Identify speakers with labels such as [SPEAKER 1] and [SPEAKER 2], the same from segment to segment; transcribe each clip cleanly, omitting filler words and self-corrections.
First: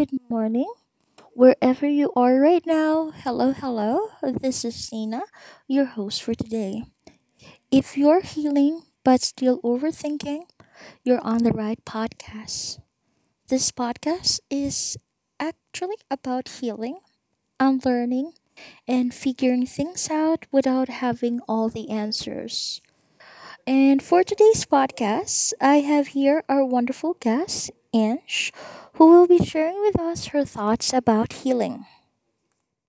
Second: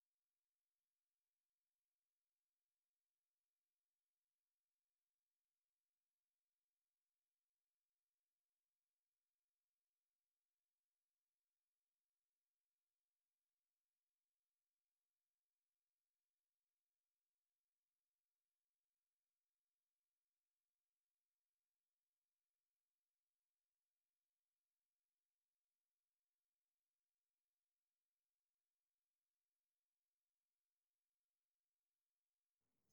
[SPEAKER 1] good morning, wherever you are right now. Hello, hello, this is Sina, your host for today. If you're healing but still overthinking, you're on the right podcast. This podcast is actually about healing, unlearning, and figuring things out without having all the answers. And for today's podcast, I have here our wonderful guest, Ange, who will be sharing with us her thoughts about healing.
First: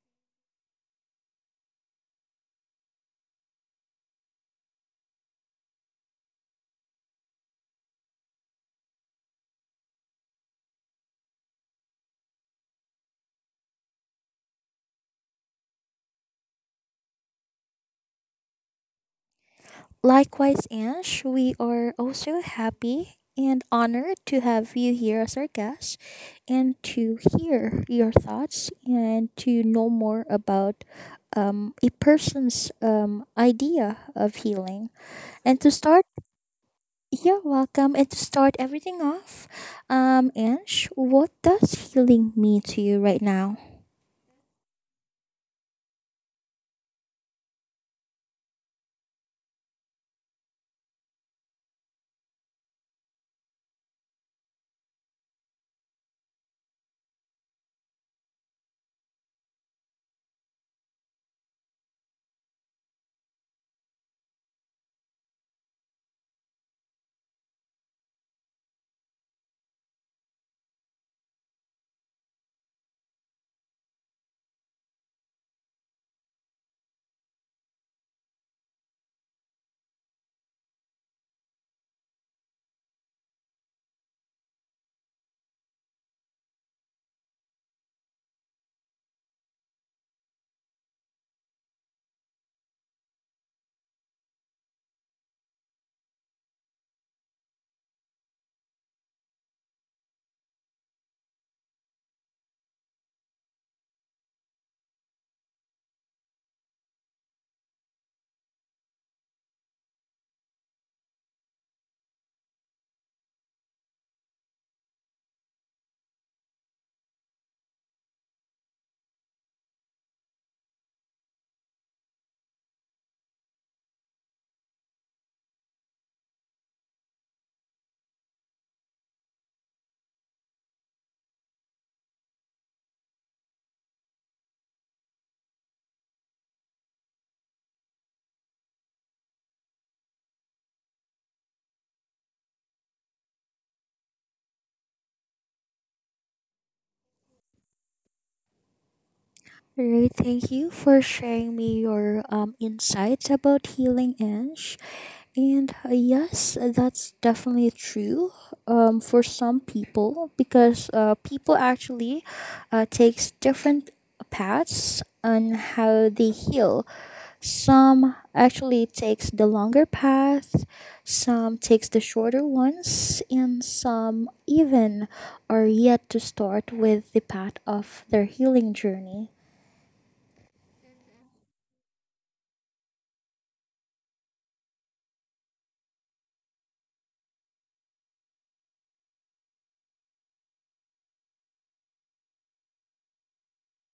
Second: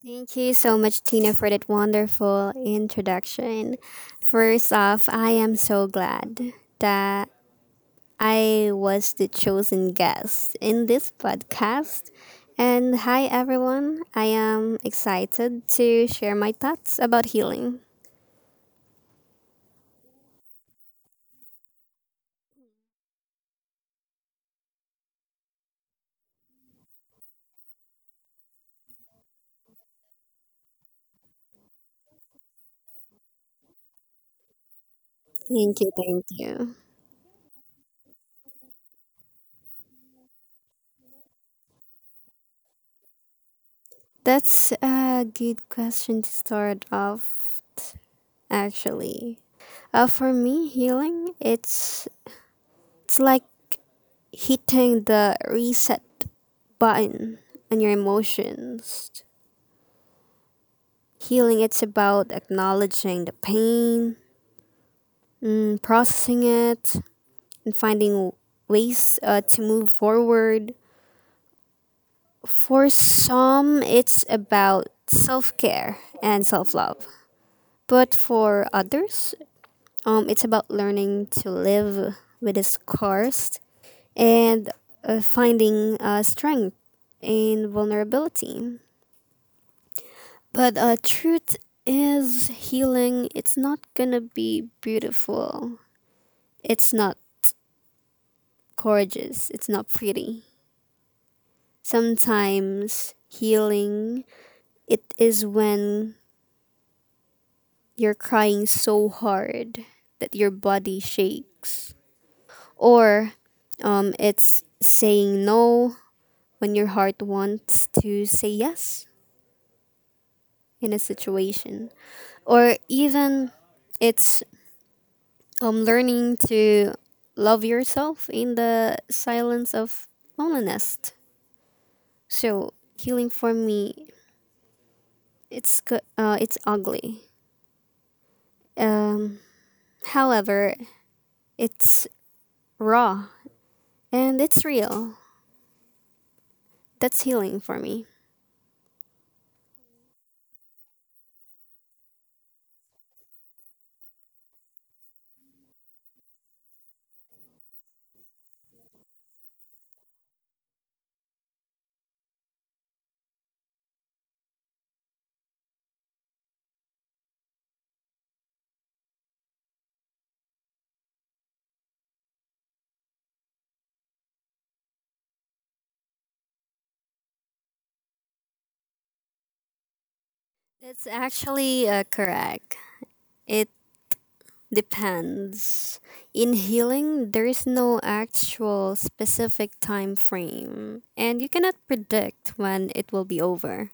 [SPEAKER 2] Thank you so much, Tina, for that wonderful introduction. First off, I am so glad that I was the chosen guest in this podcast. And hi, everyone. I am excited to share my thoughts about healing.
[SPEAKER 1] Likewise, Ange, we are also happy and honored to have you here as our guest and to hear your thoughts and to know more about a person's idea of healing. And to
[SPEAKER 2] Thank you,
[SPEAKER 1] start
[SPEAKER 2] thank you.
[SPEAKER 1] You're welcome. And to start everything off, Ange, what does healing mean to you right now?
[SPEAKER 2] That's a good question to start off, actually. For me, healing, it's like hitting the reset button on your emotions. Healing it's about acknowledging the pain, processing it, and finding ways to move forward. For some, it's about self care and self love. But for others, it's about learning to live with the scars and finding strength in vulnerability. But truth is healing. It's not gonna be beautiful. It's not gorgeous. It's not pretty. Sometimes healing it is when you're crying so hard that your body shakes, or it's saying no when your heart wants to say yes in a situation, or even it's learning to love yourself in the silence of loneliness. So healing for me, it's ugly. Um, however, it's raw and it's real. That's healing for me.
[SPEAKER 1] Right, thank you for sharing me your insights about healing, Ange. And yes, that's definitely true for some people because people actually takes different paths on how they heal. Some actually takes the longer path, some takes the shorter ones, and some even are yet to start with the path of their healing journey.
[SPEAKER 2] That's actually correct. It depends. In healing, there is no actual specific time frame, and you cannot predict when it will be over.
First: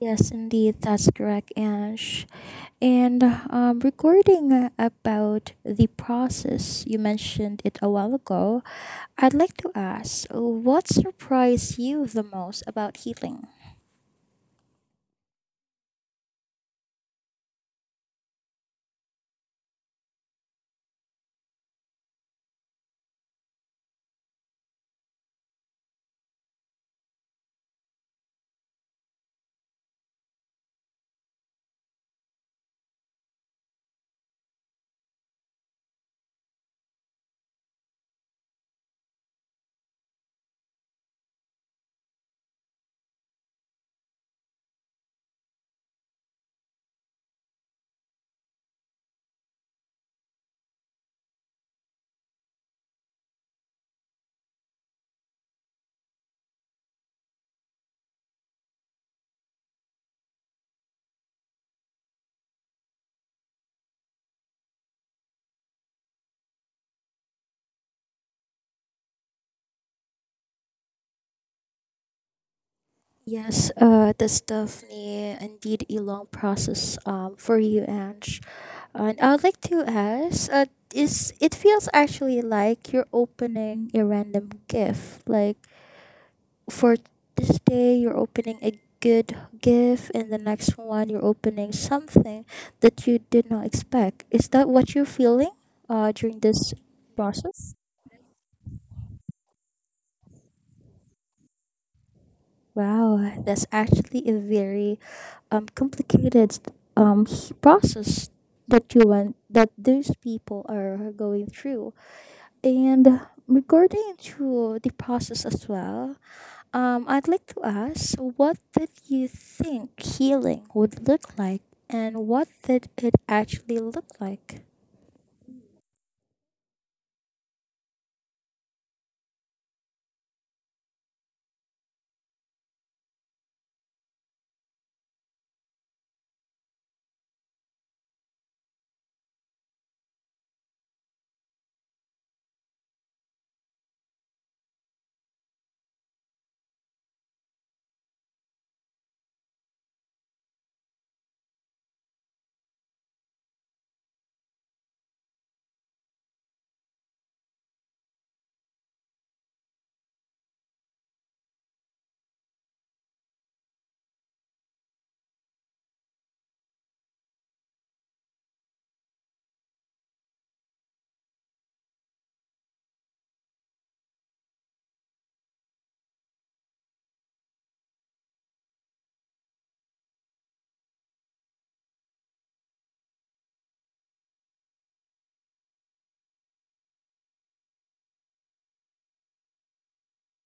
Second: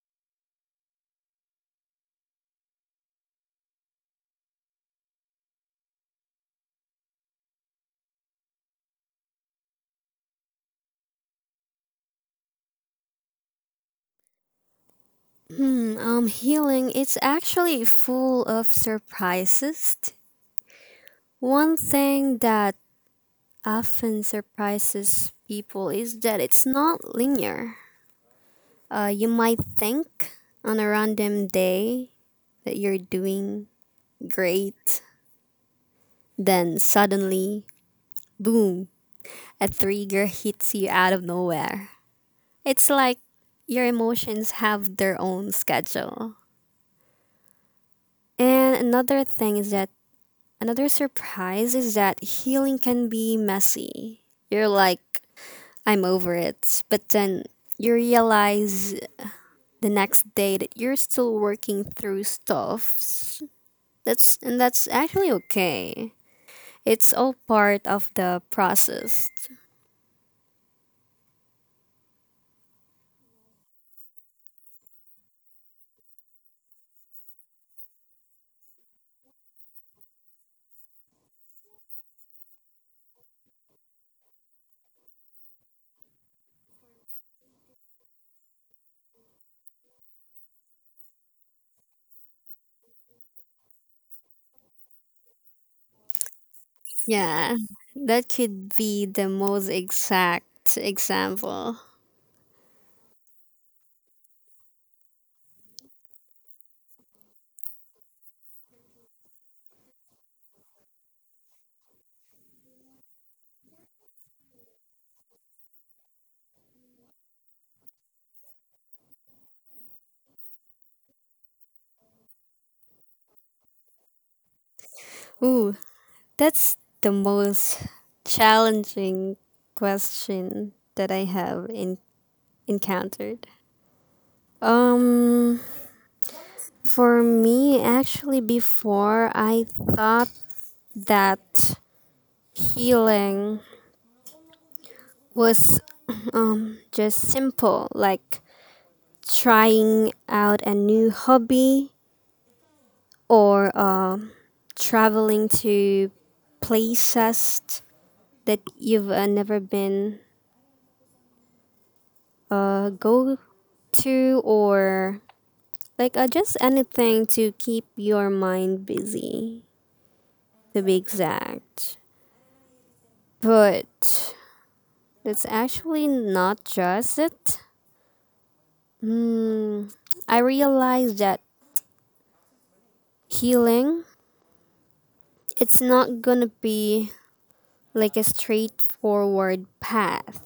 [SPEAKER 1] Yes, indeed, that's correct, Ange. And regarding about the process, you mentioned it a while ago. I'd like to ask, what surprised you the most about healing?
[SPEAKER 2] Healing, it's actually full of surprises. One thing that often surprises people is that it's not linear. You might think on a random day that you're doing great, then suddenly, boom, a trigger hits you out of nowhere. It's like your emotions have their own schedule. And another thing is that Another surprise is that healing can be messy. You're like, I'm over it. But then you realize the next day that you're still working through stuff. That's and that's actually okay. It's all part of the process.
[SPEAKER 1] Yes, that's definitely indeed a long process for you, Ange. And I'd like to ask, is it feels actually like you're opening a random gift, like for this day you're opening a good gift, and the next one you're opening something that you did not expect. Is that what you're feeling during this
[SPEAKER 2] Yeah.
[SPEAKER 1] process?
[SPEAKER 2] That could be the most exact example.
[SPEAKER 1] Wow, that's actually a very complicated process that you went, that those people are going through. And regarding to the process as well, I'd like to ask, what did you think healing would look like, and what did it actually look like?
[SPEAKER 2] Ooh, that's the most challenging question that I have encountered. Um, for me, actually, before I thought that healing was just simple, like trying out a new hobby or traveling to places that you've never been go to or like just anything to keep your mind busy to be exact but. That's actually not just it. Mm, I realized that healing, it's not gonna be like a straightforward path.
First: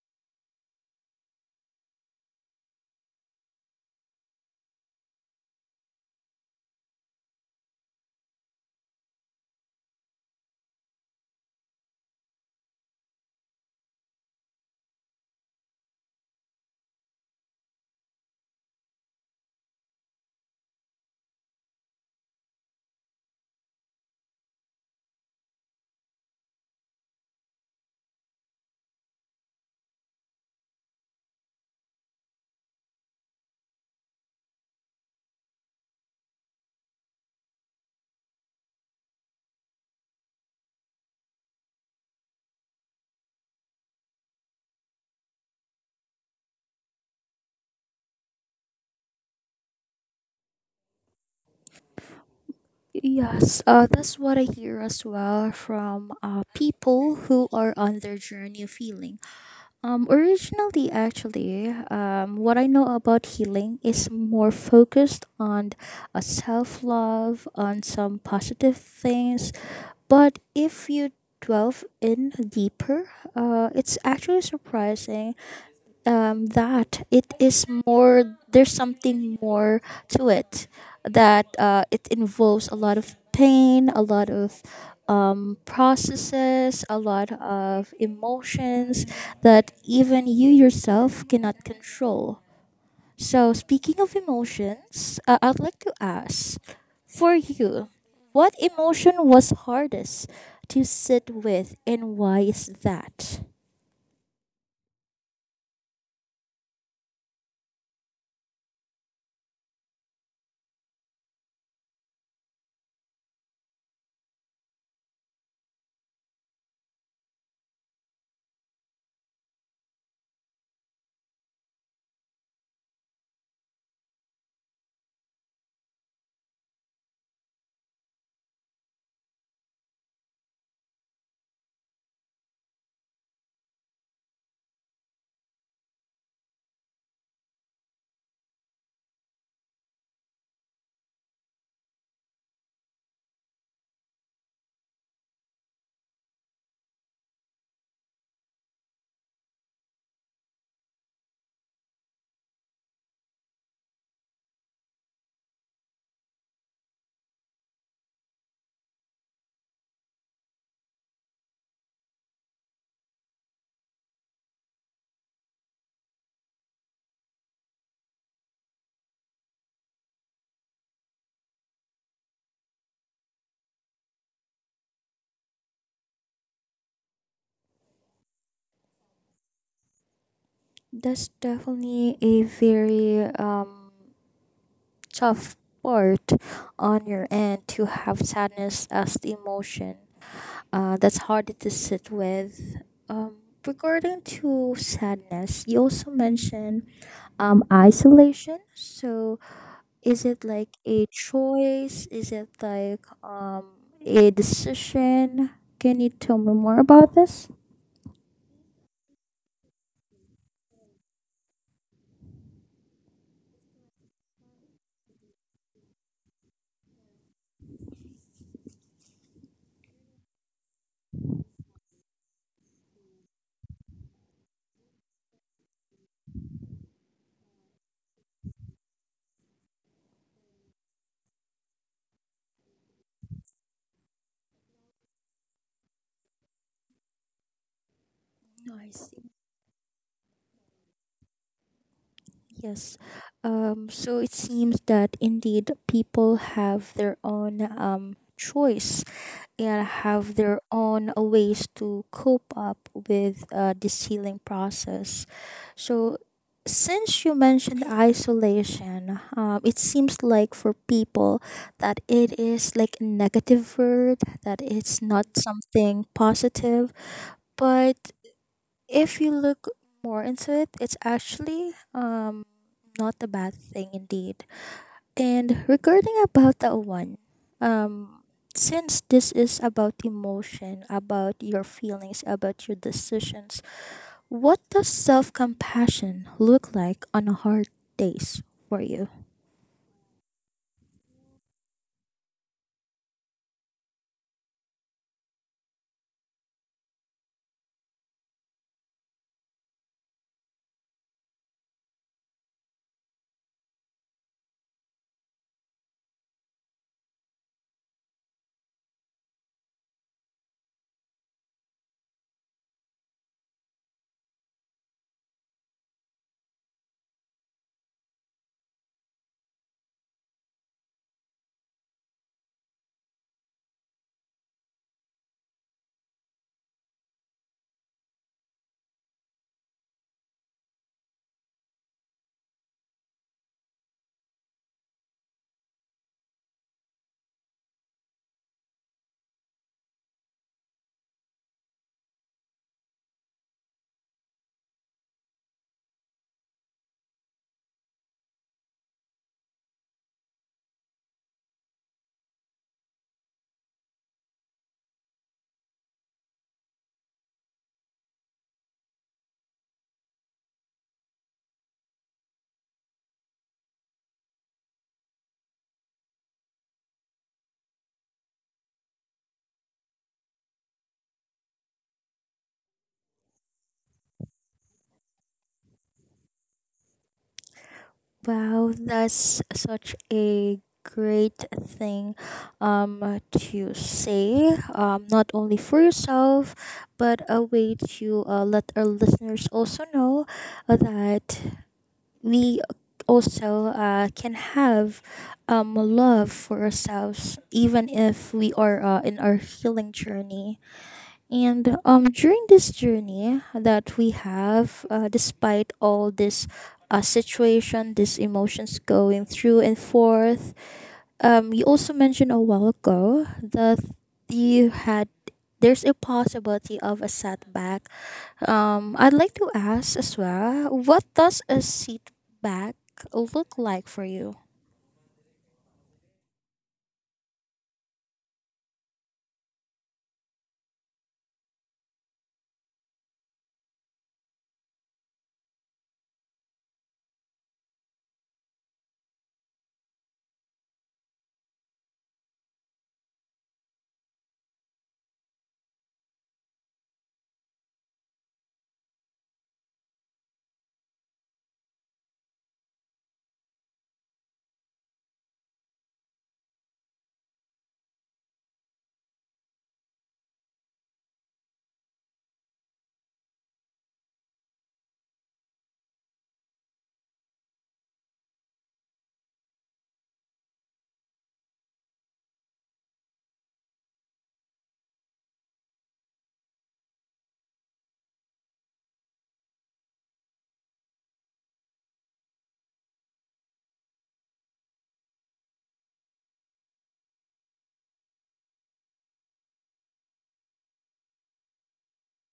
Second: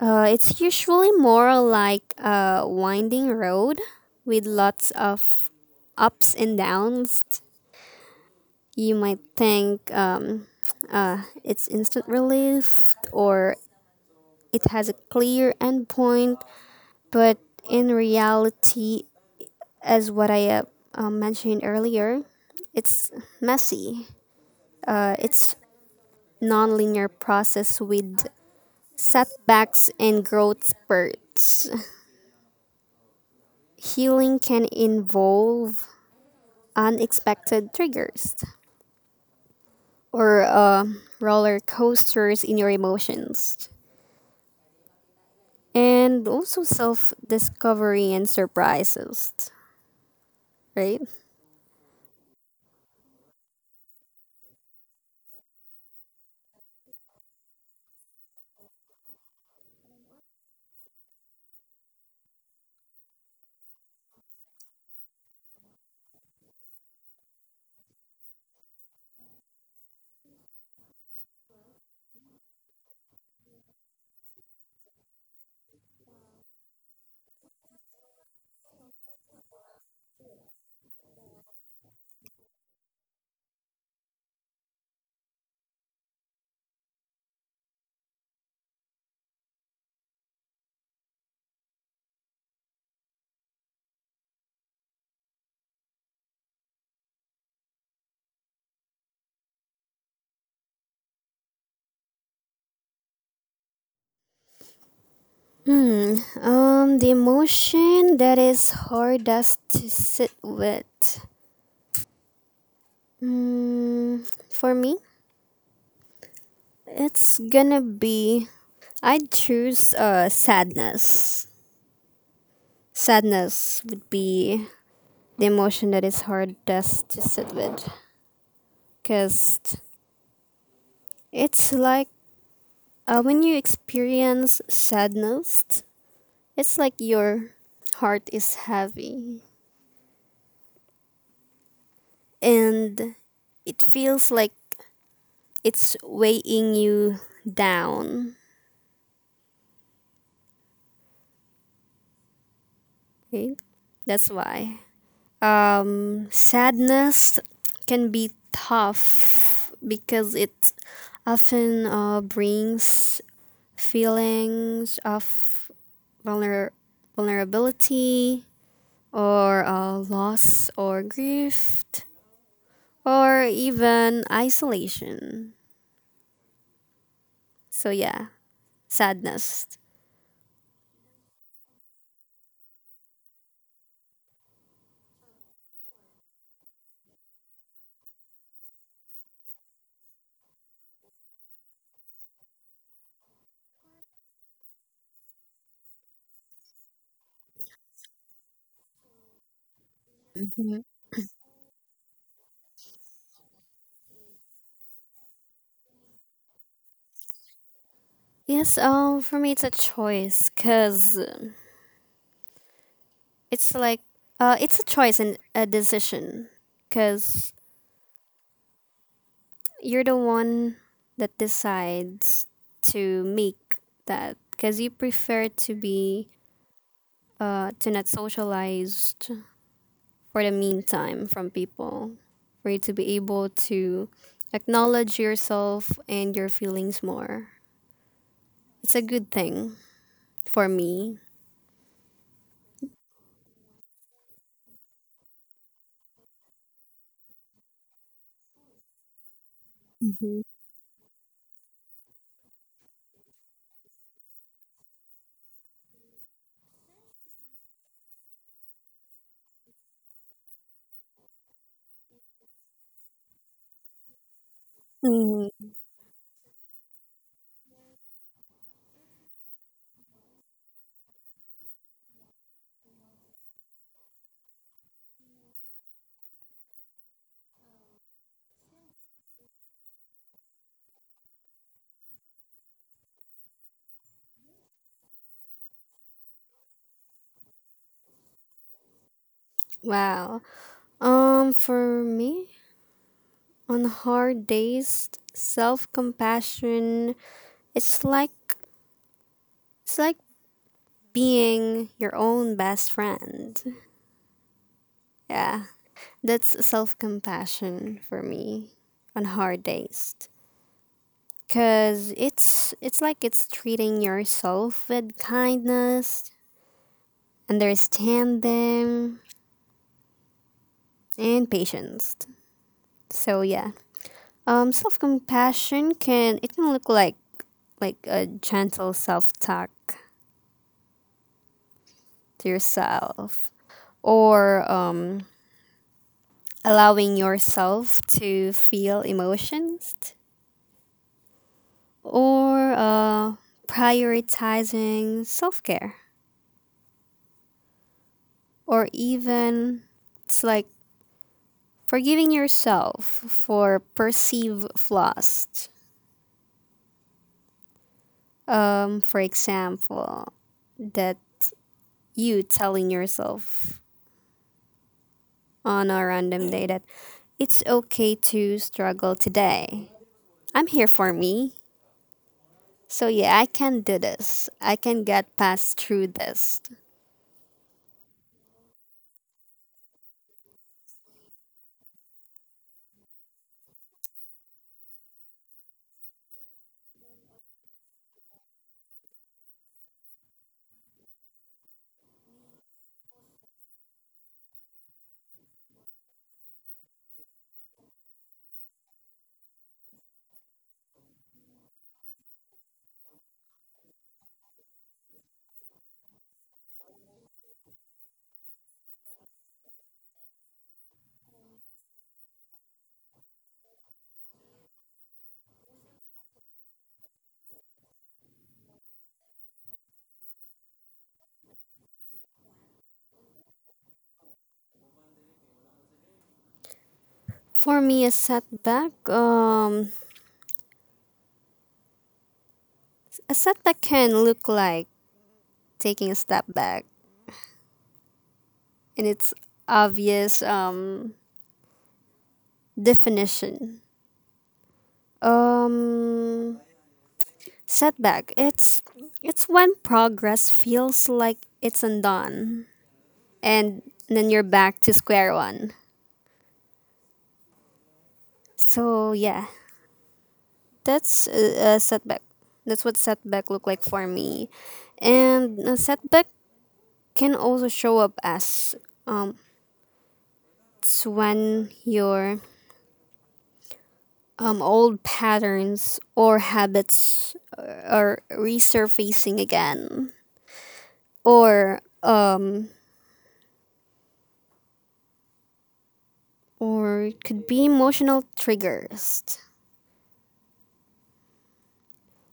[SPEAKER 2] It's usually more like a winding road with lots of ups and downs. You might think it's instant relief or it has a clear endpoint, but in reality, as what I mentioned earlier, it's messy. It's linear process with setbacks and growth spurts. Healing can involve unexpected triggers or roller coasters in your emotions, and also self discovery and surprises. Right.
[SPEAKER 1] Yes, that's what I hear as well from people who are on their journey of healing. Originally, actually, what I know about healing is more focused on self love, on some positive things. But if you delve in deeper, it's actually surprising that it is more, there's something more to it, that it involves a lot of pain, a lot of processes, a lot of emotions that even you yourself cannot control. So speaking of emotions, I'd like to ask, for you, what emotion was hardest to sit with, and why is that?
[SPEAKER 2] Hmm. The emotion that is hardest to sit with Mm, for me, it's gonna be. I'd choose sadness. Sadness would be the emotion that is hardest to sit with. Because it's like when you experience sadness, it's like your heart is heavy. And it feels like it's weighing you down. Okay? That's why. Sadness can be tough because it often brings feelings of vulner- vulnerability or loss or grief or even isolation. So, yeah, sadness.
[SPEAKER 1] That's definitely a very tough part on your end to have sadness as the emotion. That's harder to sit with. Regarding to sadness, you also mentioned isolation. So is it like
[SPEAKER 2] Mhm.
[SPEAKER 1] a choice? Is it like a decision? Can you tell me more about this?
[SPEAKER 2] Yes, for me it's a choice because it's like, it's a choice and a decision because you're the one that decides to make that because you prefer to be to not socialized for the meantime from people for you to be able to acknowledge yourself and your feelings more.
[SPEAKER 1] No, I
[SPEAKER 2] It's a good
[SPEAKER 1] see.
[SPEAKER 2] thing for me.
[SPEAKER 1] Yes. So it seems that indeed people have their own choice and have
[SPEAKER 2] Mhm.
[SPEAKER 1] their own ways to cope up with this healing process. So, since you mentioned isolation, it seems like for people that it is like a negative word, that it's not
[SPEAKER 2] Mhm.
[SPEAKER 1] something positive. But if you look more into it, it's actually not a bad thing indeed. And regarding about that one, um since this is about emotion, about your feelings, about your decisions, what does self compassion look like on a hard days for you?
[SPEAKER 2] Wow. For me, on hard days, self compassion, it's like it's like being your own best friend. Yeah, that's self compassion for me on hard days. Cause it's treating yourself with kindness, understanding, and patience. So yeah, self compassion can look like a gentle self talk to yourself, or allowing yourself to feel emotions or prioritizing self care, or even it's like forgiving yourself for perceived flaws. For example, that you telling yourself on a random day that it's okay to struggle today. I'm here for me. So, yeah, I can do this. I can get past through this.
[SPEAKER 1] Wow, that's such a great thing to say, not only for yourself but a way to let our listeners also know that we also can have love for ourselves, even if we are in our healing journey. And during this journey that we have, despite all this situation, these emotions going through and forth, you also mentioned a while ago that you had, there's a possibility of a setback. I'd like to ask as well, what does a setback look like for you?
[SPEAKER 2] For me, a setback, a setback can look like taking a step back in its obvious definition. Um, Setback. It's when progress feels like it's undone, and then you're back to square one. So yeah, that's a setback. That's what setback look like for me, and a setback can also show up as um, it's when you're old patterns or habits are resurfacing again or um or it could be emotional triggers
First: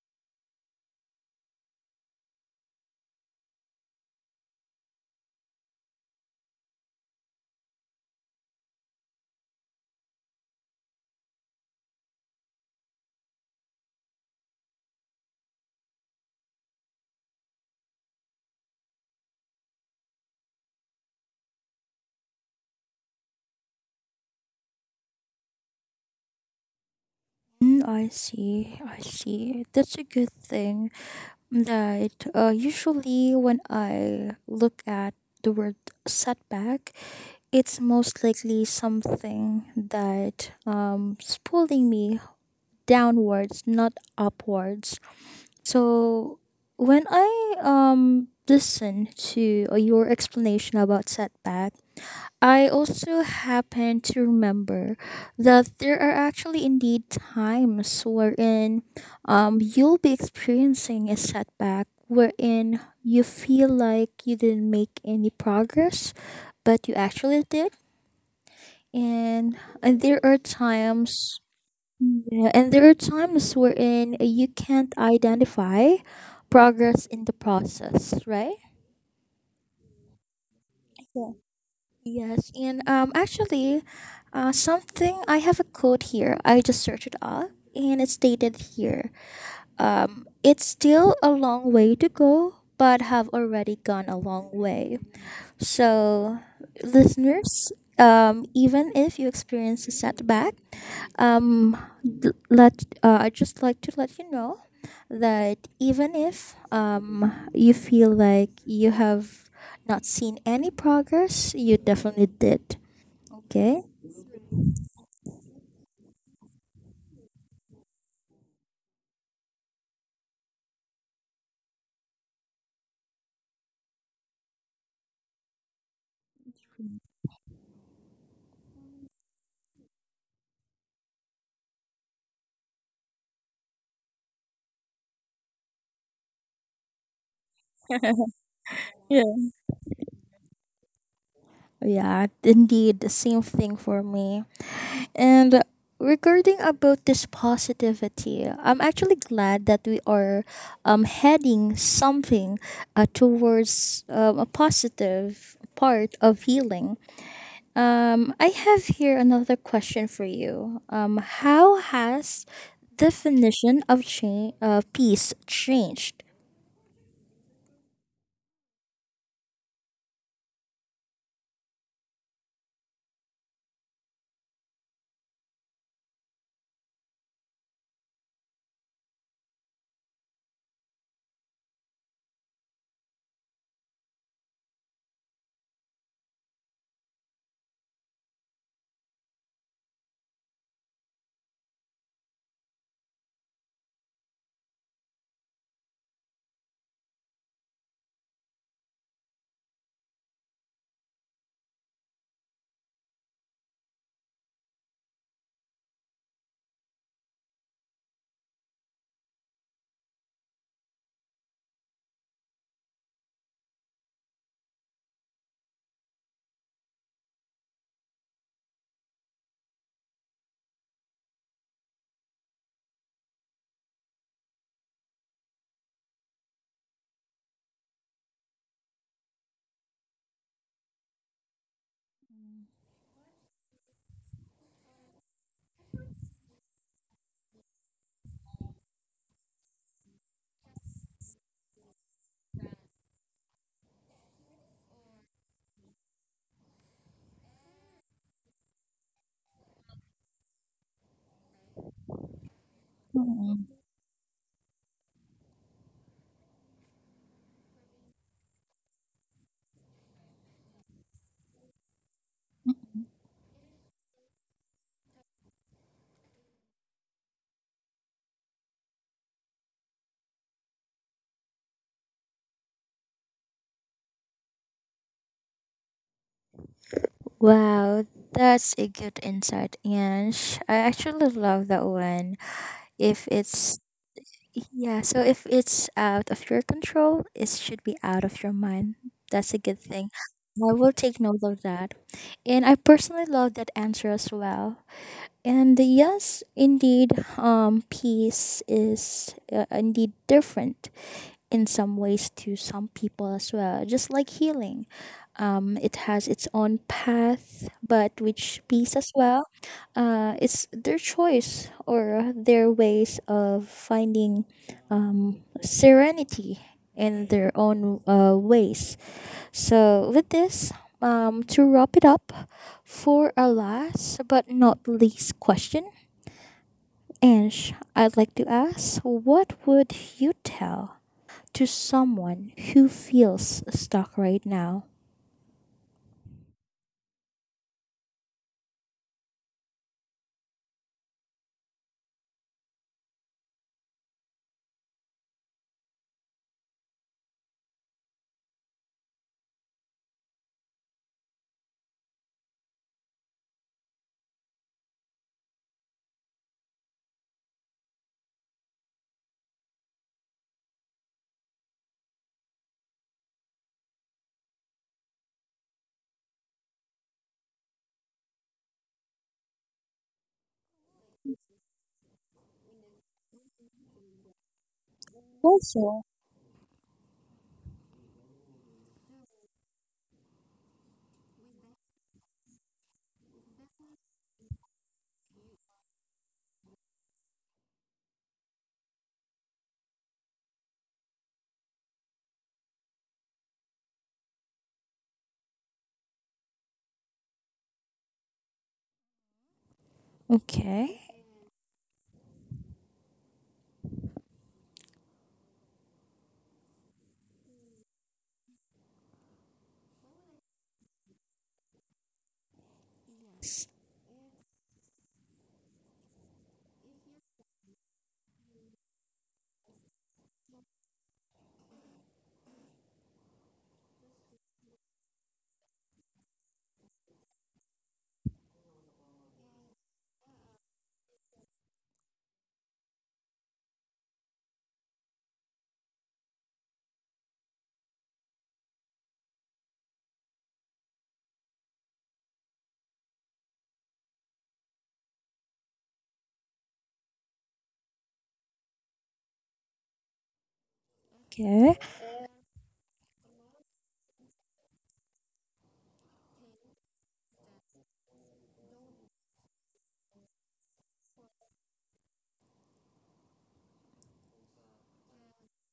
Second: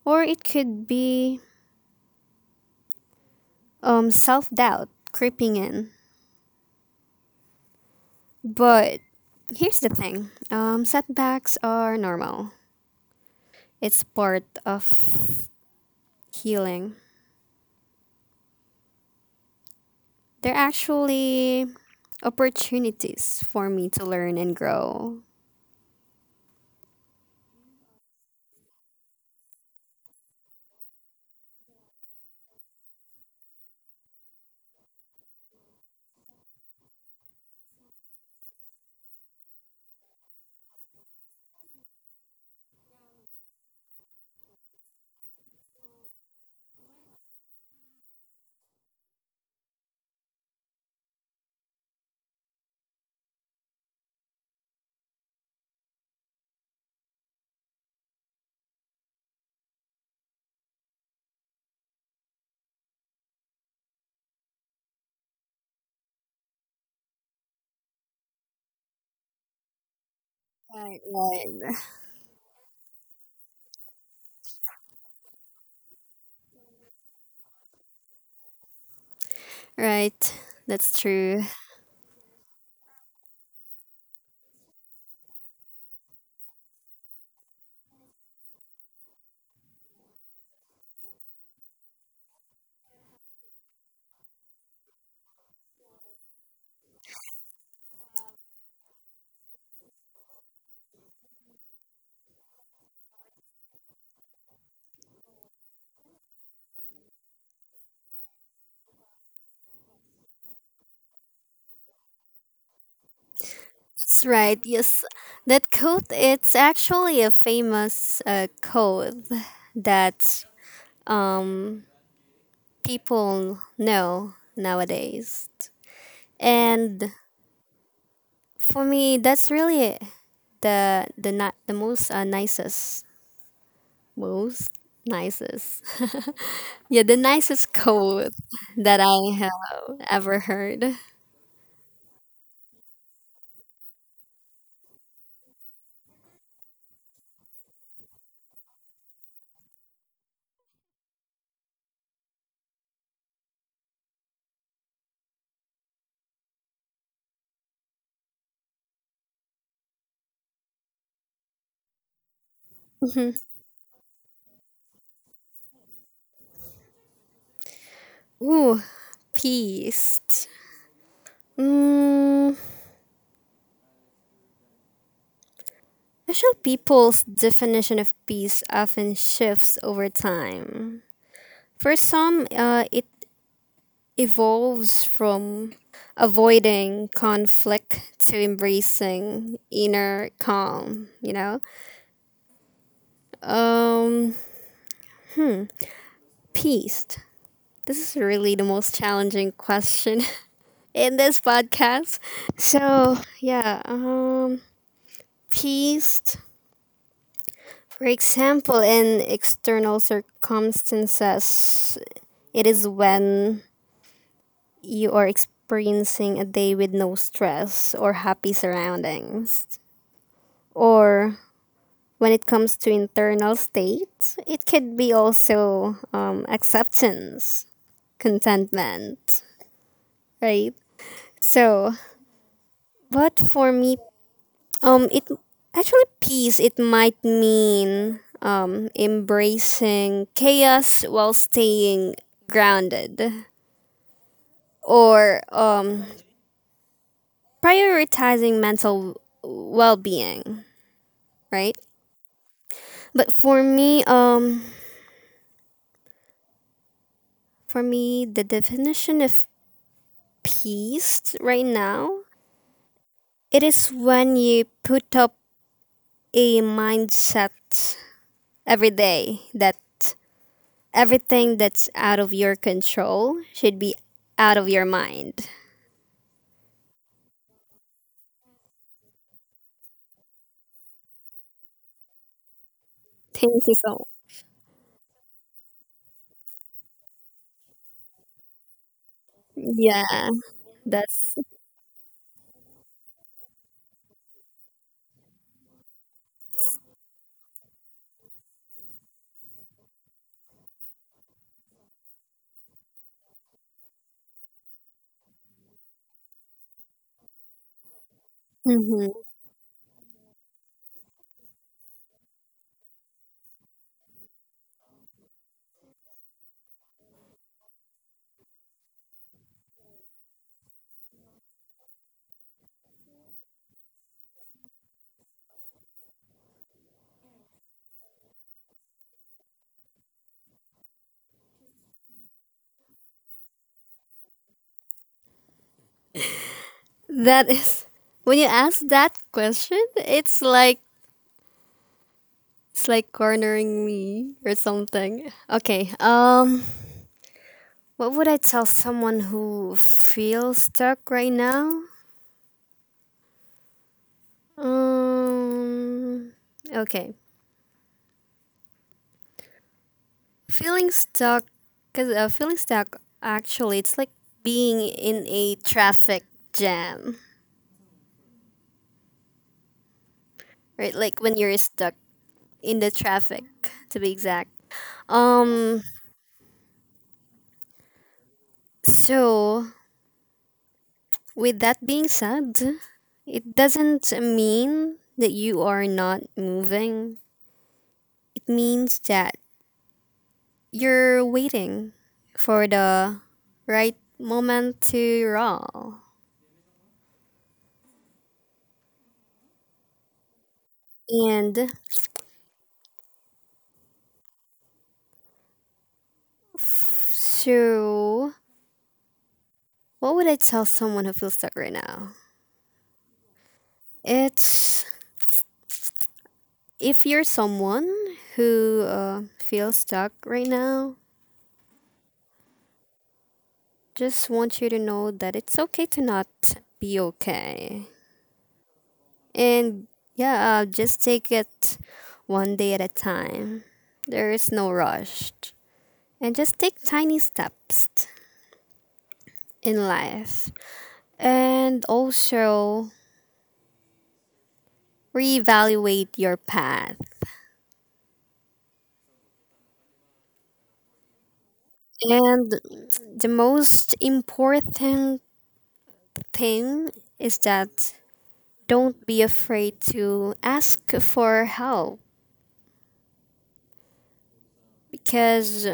[SPEAKER 2] or it could be self-doubt creeping in but here's the thing, setbacks are normal. It's part of healing. They're actually opportunities for me to learn and grow.
[SPEAKER 1] I see. I see. That's a good thing. That usually when I look at the word setback, it's most likely something that is pulling me downwards, not upwards. So when I listen to your explanation about setback, I also happen to remember that there are actually indeed times wherein you'll be experiencing a setback, wherein you feel like you didn't make any progress, but you actually did. And, and there are
[SPEAKER 2] right
[SPEAKER 1] times,
[SPEAKER 2] right
[SPEAKER 1] yeah, and there are times wherein you can't identify progress in the process, right?
[SPEAKER 2] Right. That's true.
[SPEAKER 1] Yes, and actually, something, I have a quote here. I just searched it up, and it's stated here. It's still a long way to go, but have already gone a long way. So, listeners, even if you experience a setback, um, d- let I just like to let you know that even if you feel like you have not seen any progress, you definitely did. Okay.
[SPEAKER 2] That's right. Yes, that quote. It's actually a famous quote that um people know nowadays. And for me, that's really the most nicest yeah the nicest quote that
[SPEAKER 1] Yeah.
[SPEAKER 2] I have ever heard.
[SPEAKER 1] Yeah, indeed, the same thing for me. And regarding about this positivity, I'm actually glad that we are heading something towards a positive part of healing. I have here another question for you. How has
[SPEAKER 2] Mhm.
[SPEAKER 1] definition of change peace changed?
[SPEAKER 2] Ooh, peace. Mm, Actually, people's definition of peace often shifts over time. For some, it evolves from avoiding conflict to embracing inner calm, you know? Um, Peace. This is really the most challenging question in this podcast. So, yeah, peace. For example, in external circumstances, it is when you are experiencing a day with no stress or happy surroundings. Or when it comes to internal state, it could be also acceptance, contentment, right? So, but for me it actually peace. It might mean embracing chaos while staying grounded, or prioritizing mental well-being, right? But for me, um, for me, the definition of peace right now it is when you put up a mindset every day that everything that's out of your control should be out of your mind.
[SPEAKER 1] Wow, that's a good insight, Ange. I actually love that one. If
[SPEAKER 2] Thank you
[SPEAKER 1] it's
[SPEAKER 2] so much.
[SPEAKER 1] Yeah, so if it's out of your control, it should be out of your mind. That's a good thing.
[SPEAKER 2] Yeah,
[SPEAKER 1] I will take
[SPEAKER 2] that's
[SPEAKER 1] note of that. And I personally love that answer as well. And yes, indeed, peace is indeed different in some ways to some people as well, just like healing. It has its own path, but which piece as
[SPEAKER 2] mhm.
[SPEAKER 1] well, it's their choice or their ways of finding serenity in their own ways. So, with this, to wrap it up for our last but not least question, Ange, I'd like to ask, what would you tell to someone who feels stuck right now?
[SPEAKER 2] that is when you ask that question, it's like cornering me or something. Okay, what would I tell someone who feels stuck right now? Um okay. Feeling stuck, cause feeling stuck actually it's like being in a traffic jam, right? Like when you're stuck in the traffic, to be exact. Um.
[SPEAKER 1] Also,
[SPEAKER 2] So with that being said, it doesn't mean that you are not moving. It means that you're waiting for the right moment to roll.
[SPEAKER 1] okay,
[SPEAKER 2] And so What would I tell someone who feels stuck right now?
[SPEAKER 1] s-
[SPEAKER 2] It's if you're someone who feels stuck right now, just want you to know that it's okay to not be okay. And yeah, just take it one day at a time. There is no rush. And just take tiny steps in life. And also reevaluate your path.
[SPEAKER 1] okay,
[SPEAKER 2] And the most important thing is that don't be afraid to ask for help because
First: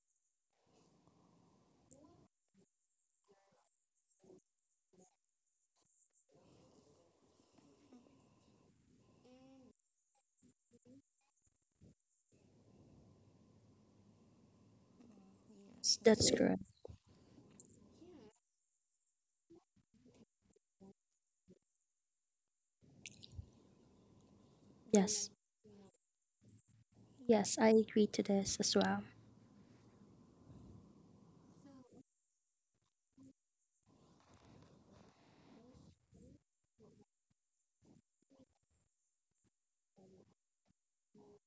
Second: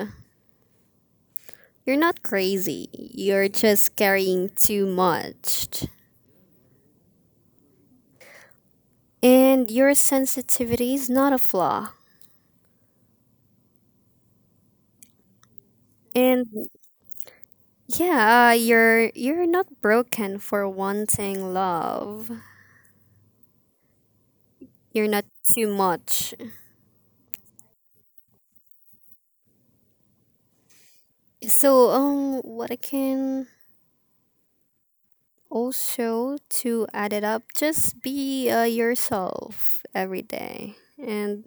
[SPEAKER 2] you're not crazy. You're just carrying too much. And your sensitivity is not a flaw.
[SPEAKER 1] That's
[SPEAKER 2] And
[SPEAKER 1] correct.
[SPEAKER 2] yeah, you're not broken for wanting love. You're not
[SPEAKER 1] Yes.
[SPEAKER 2] too much.
[SPEAKER 1] Yes, I agree to this as well.
[SPEAKER 2] So what I can also to add it up, just be yourself every day. And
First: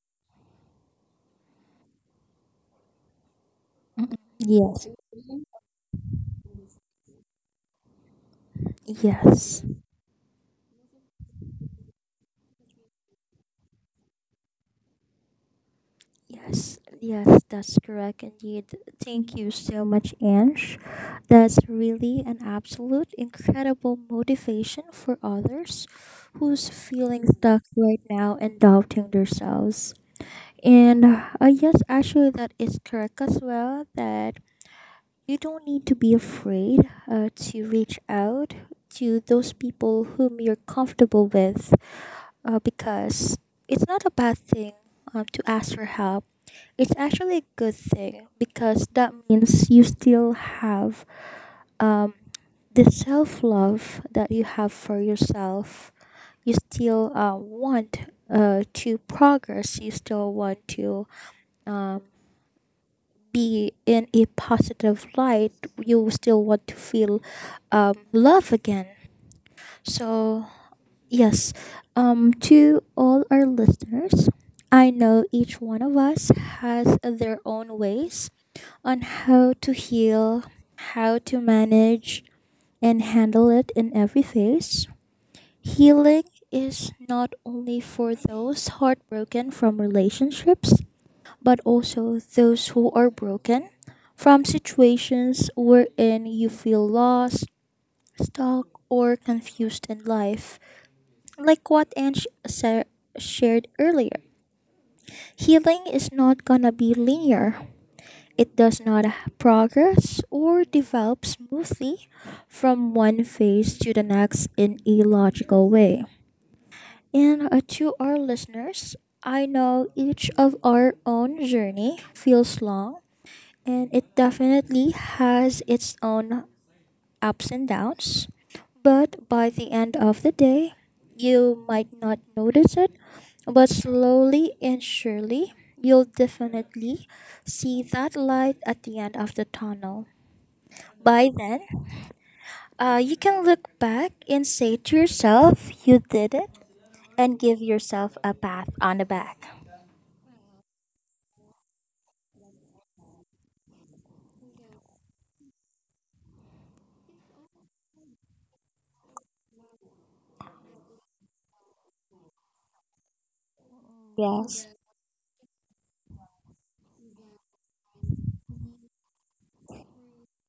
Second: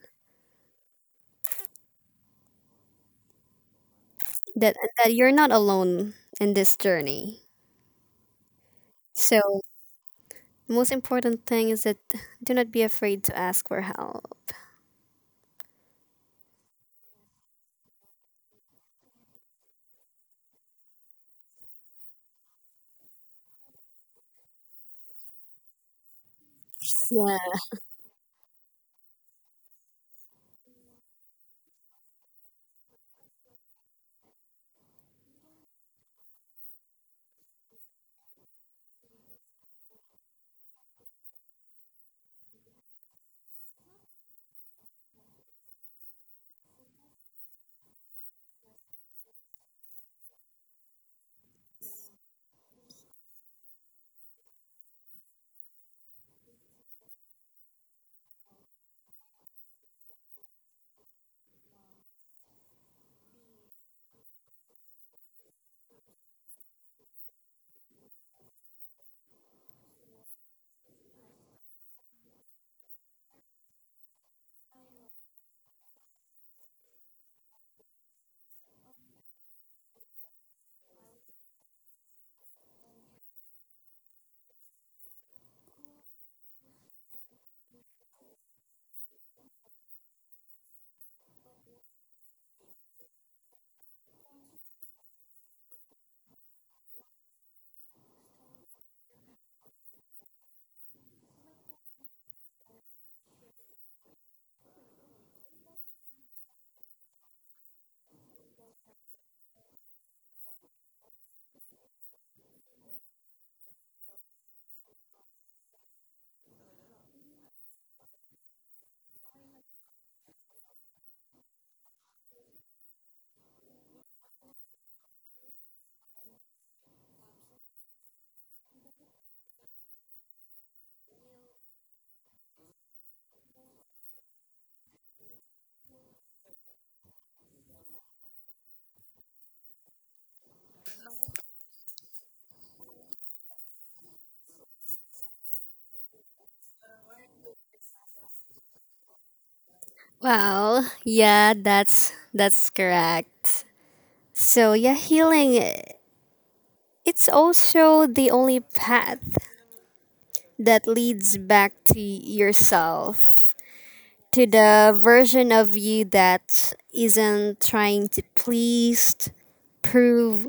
[SPEAKER 1] Mm,
[SPEAKER 2] that
[SPEAKER 1] yes,
[SPEAKER 2] that you're not alone in this journey. So
[SPEAKER 1] yes,
[SPEAKER 2] most important thing is that do not be afraid to ask for help.
[SPEAKER 1] yes, yes, that's correct indeed. Thank you so much, Ange. That's really an absolute incredible motivation for others who's feeling
[SPEAKER 2] Yeah.
[SPEAKER 1] stuck right now and doubting themselves. And yes, actually, that is correct as well. That you don't need to be afraid to reach out to those people whom you're comfortable with, because it's not a bad thing to ask for help. It's actually a good thing because that means you still have um, the self love that you have for yourself. You still want to progress, you still want to um, be in a positive light, you still want to feel love again. So, yes, to all our listeners, I know each one of us has their own ways on how to heal, how to manage and handle it in every phase. Healing is not only for those heartbroken from relationships, but also those who are broken from situations wherein you feel lost, stuck, or confused in life. Like what Ange shared earlier, healing is not gonna be linear. It does not progress or develop smoothly from one phase to the next in a logical way. And to our listeners, I know each of our own journey feels long and it definitely has its own ups and downs. But by the end of the day, you might not notice it, but slowly and surely, you'll definitely see that light at the end of the tunnel. By then, you can look back and say to yourself, you did it, and give yourself a pat on the back.
[SPEAKER 2] Well, yeah, that's correct. So yeah, healing, it's also the only path that leads back to yourself, to
[SPEAKER 1] Yes.
[SPEAKER 2] the version of you that isn't trying to please, prove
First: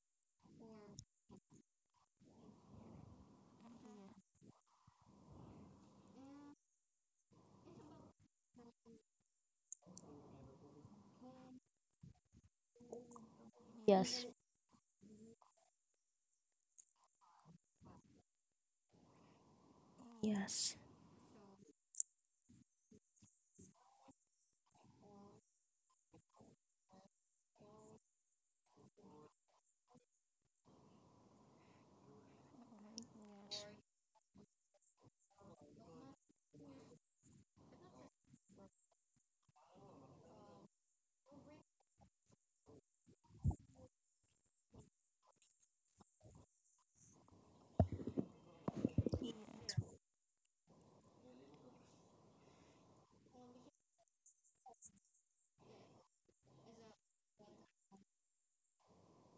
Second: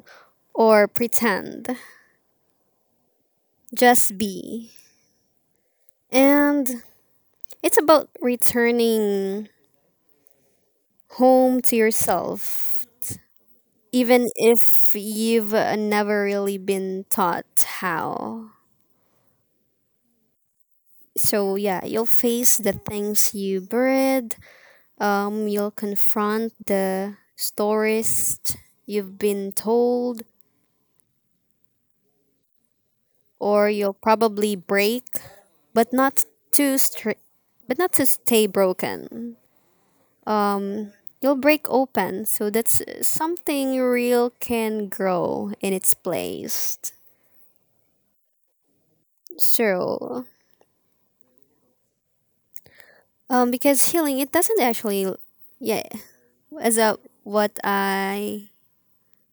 [SPEAKER 2] or pretend. Just be. And it's about returning home to yourself,
[SPEAKER 1] Yes.
[SPEAKER 2] even if you've never really been taught how.
[SPEAKER 1] Yes.
[SPEAKER 2] So, yeah, you'll face the things you buried, you'll confront the stories you've been told, or you'll probably break, but not to str- but not to stay broken. um, you'll break open. So that's something real can grow in its place. So, because healing, it doesn't actually, yeah, as a what I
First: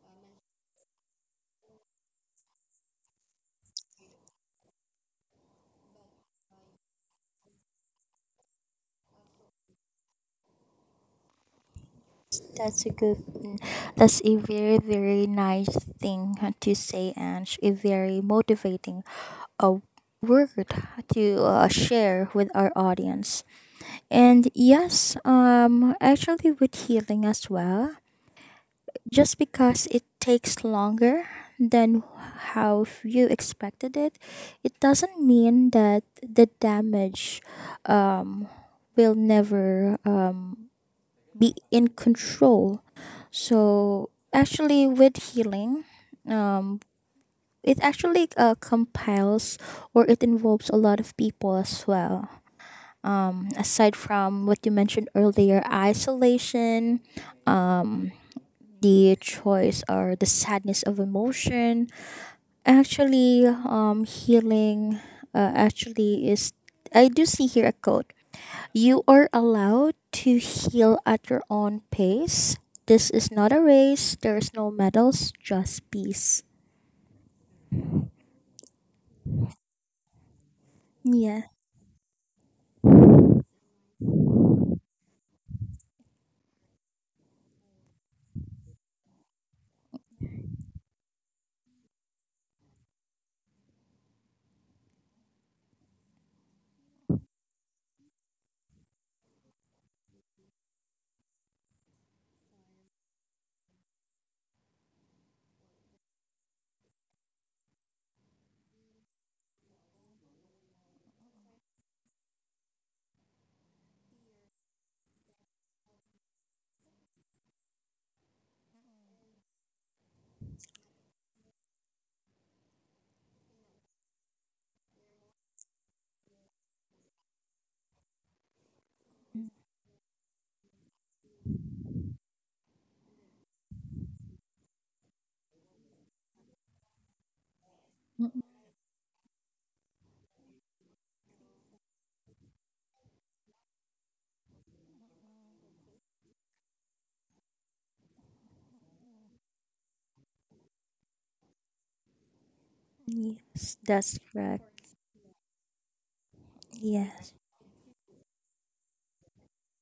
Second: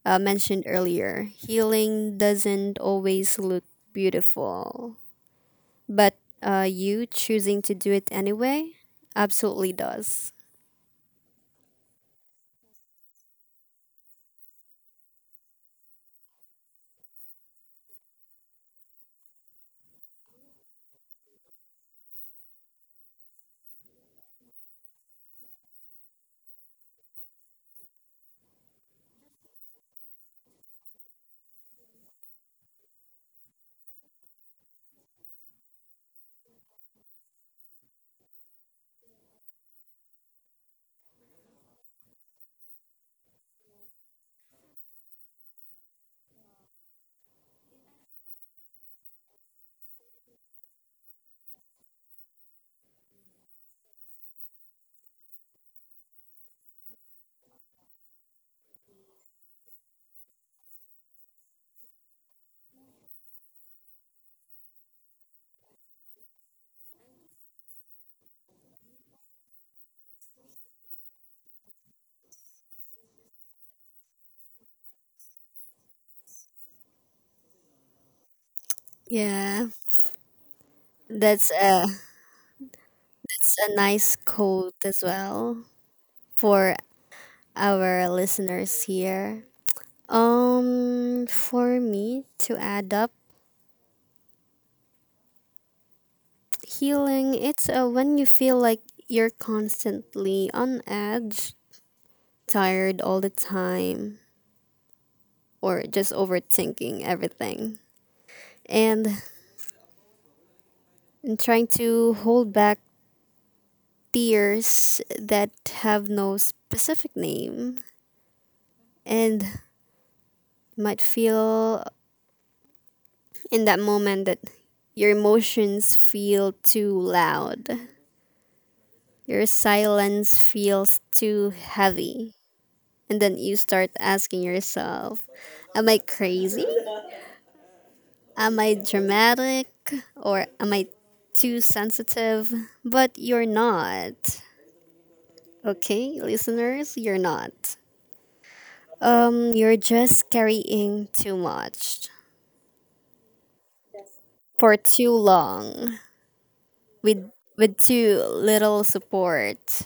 [SPEAKER 2] mentioned earlier, healing doesn't always look beautiful, but you choosing to do it anyway absolutely does.
[SPEAKER 1] That's a good. That's a very very nice thing to say, and a very motivating uh, word to share with our audience. And yes, actually with healing as well, just because it takes longer than how you expected it, it doesn't mean that the damage, um, will never be in control. So actually, with healing, um, it actually compiles or it involves a lot of people as well. Aside from what you mentioned earlier, isolation, um, the choice or the sadness of emotion. Actually, healing actually is. I do see here a quote: you are allowed to heal at your own pace. This is not a race. There's no medals, just peace.
[SPEAKER 2] Yeah,
[SPEAKER 1] Yeah.
[SPEAKER 2] that's a, it's a nice quote as well for our listeners here. For me to add up healing, it's when you feel like you're constantly on edge, tired all the time, or just overthinking everything, and, and trying to hold back tears that have no specific name, and might feel in that moment that your emotions feel too loud. Your silence feels too heavy. And then you start asking yourself, am I crazy?
[SPEAKER 1] Mm,
[SPEAKER 2] Am I dramatic? Or am I too sensitive? But you're not. Okay, listeners, you're not. You're just carrying too much
[SPEAKER 1] yes, that's
[SPEAKER 2] for
[SPEAKER 1] correct.
[SPEAKER 2] too long with
[SPEAKER 1] Yes,
[SPEAKER 2] too little support.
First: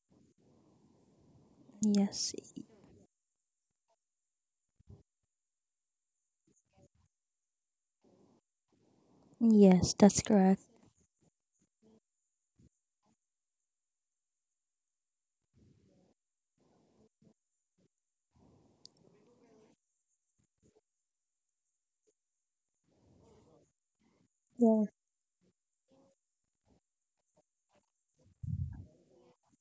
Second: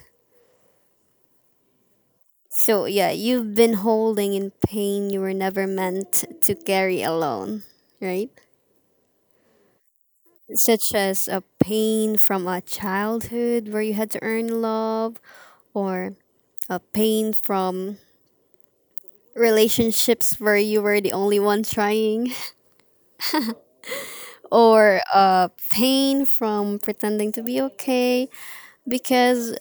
[SPEAKER 1] yes,
[SPEAKER 2] So, yeah, you've been holding in pain you were never meant to carry alone, right?
[SPEAKER 1] yes, that's correct.
[SPEAKER 2] Such as a pain from a childhood where you had to earn love, or a pain from relationships where you were the only one trying,
[SPEAKER 1] Yes,
[SPEAKER 2] or a pain from pretending to be okay because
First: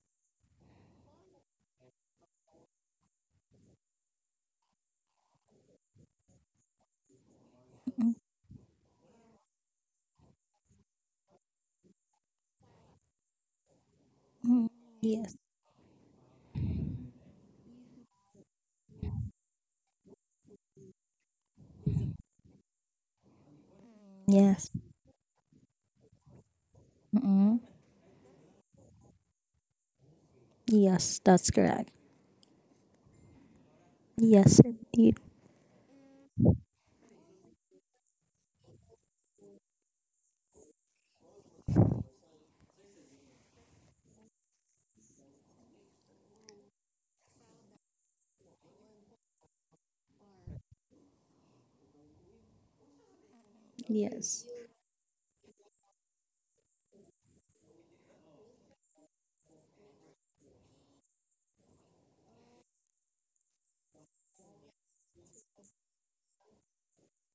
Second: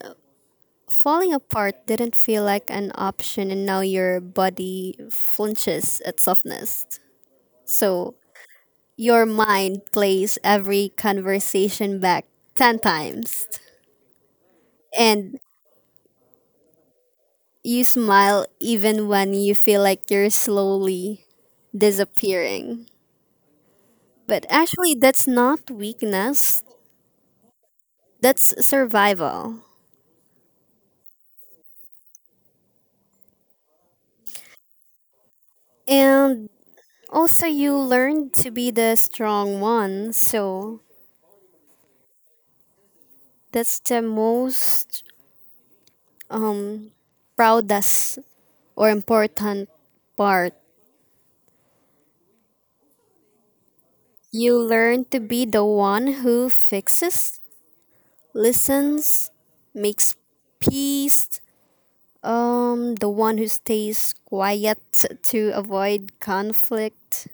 [SPEAKER 2] falling apart didn't feel like an option and now your body flinches at softness.
[SPEAKER 1] mm,
[SPEAKER 2] So your mind plays every conversation back 10 times.
[SPEAKER 1] mm, yes,
[SPEAKER 2] And you smile even when you feel like you're slowly disappearing. But
[SPEAKER 1] yes,
[SPEAKER 2] actually, that's not weakness,
[SPEAKER 1] mm,
[SPEAKER 2] that's survival.
[SPEAKER 1] yes, that's correct. Yes, indeed.
[SPEAKER 2] And also, you learn to be the strong one. So that's the most um, proudest or important part.
[SPEAKER 1] Yes,
[SPEAKER 2] You learn to be the one who fixes, listens, makes peace. The one who stays quiet to avoid conflict.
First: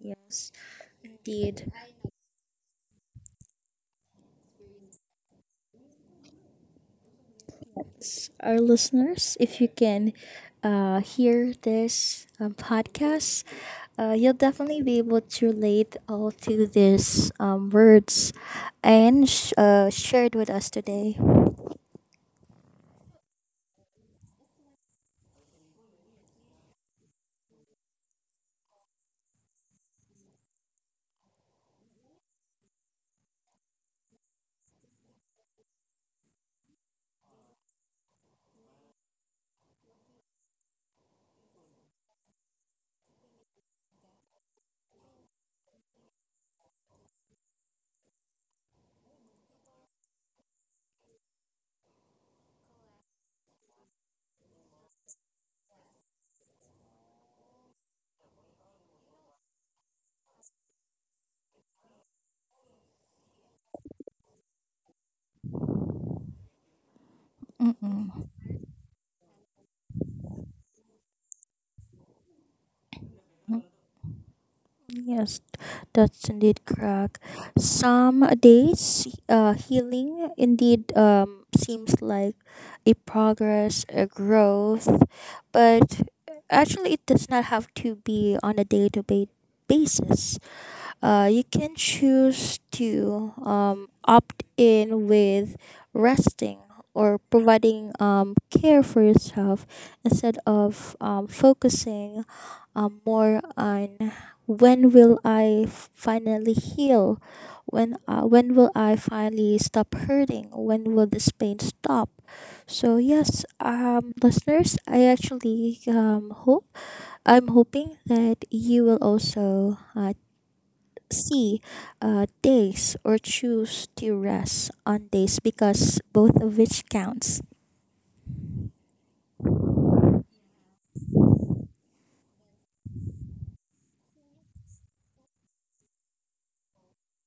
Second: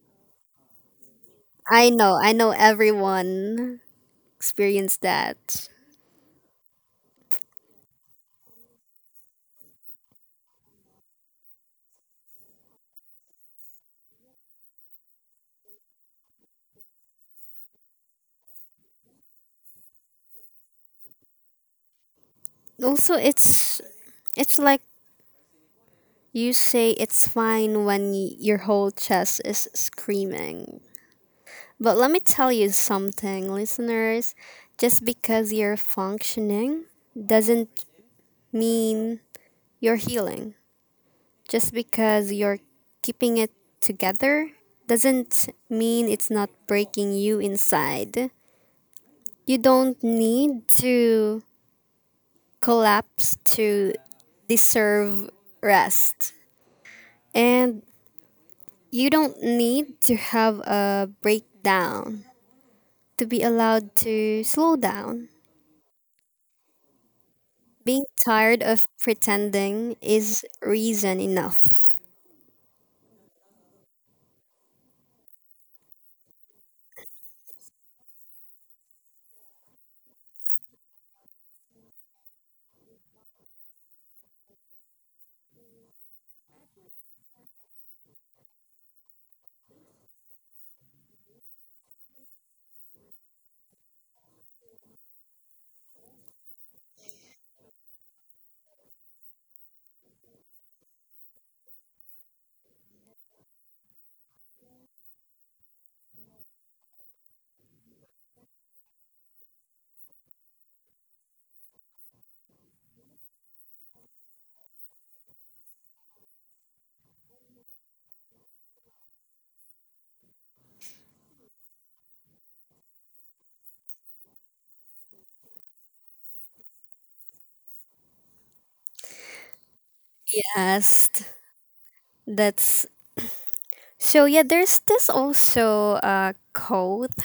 [SPEAKER 1] yes, indeed.
[SPEAKER 2] I know everyone experienced that.
[SPEAKER 1] Yes. Our listeners, if you can hear this podcast, you'll definitely be able to relate all to these words and shared with us today.
[SPEAKER 2] Also, it's like you say it's fine when your whole chest is screaming. But let me tell you something, listeners. Just because you're functioning doesn't mean you're healing. Just because you're keeping it together doesn't mean it's not breaking you inside. You don't need to collapse to deserve rest. And you don't need to have a breakdown to be allowed to slow down.
[SPEAKER 1] Mm-mm.
[SPEAKER 2] Being tired of pretending is reason enough.
[SPEAKER 1] Yes, that's indeed correct. Some days, healing indeed seems like a progress, a growth, but actually, it does not have to be on a day to day basis. You can choose to opt in with resting or providing care for yourself instead of focusing more on when will I finally heal? When will I finally stop hurting? When will this pain stop? So yes, listeners, I actually hope I'm hoping that you will also C. Days or choose to rest on days because both of which counts.
[SPEAKER 2] Yes, that's so. Yeah, there's this also a quote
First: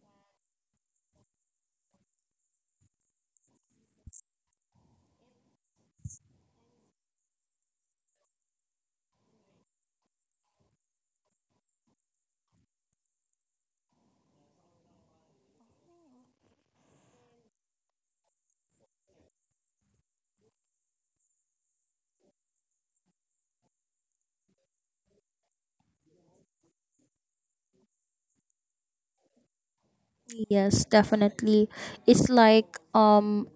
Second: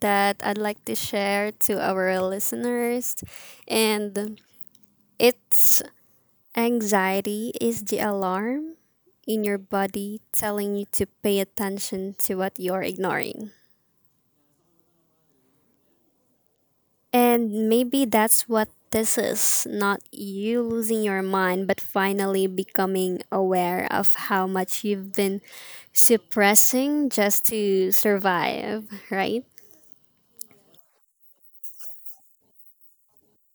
[SPEAKER 2] that I'd like to share to our listeners. And it's, anxiety is the alarm in your body telling you to pay attention to what you're ignoring. And maybe that's what this is, not you losing your mind, but finally becoming aware of how much you've been suppressing just to survive, right?
[SPEAKER 1] Yes, definitely. It's like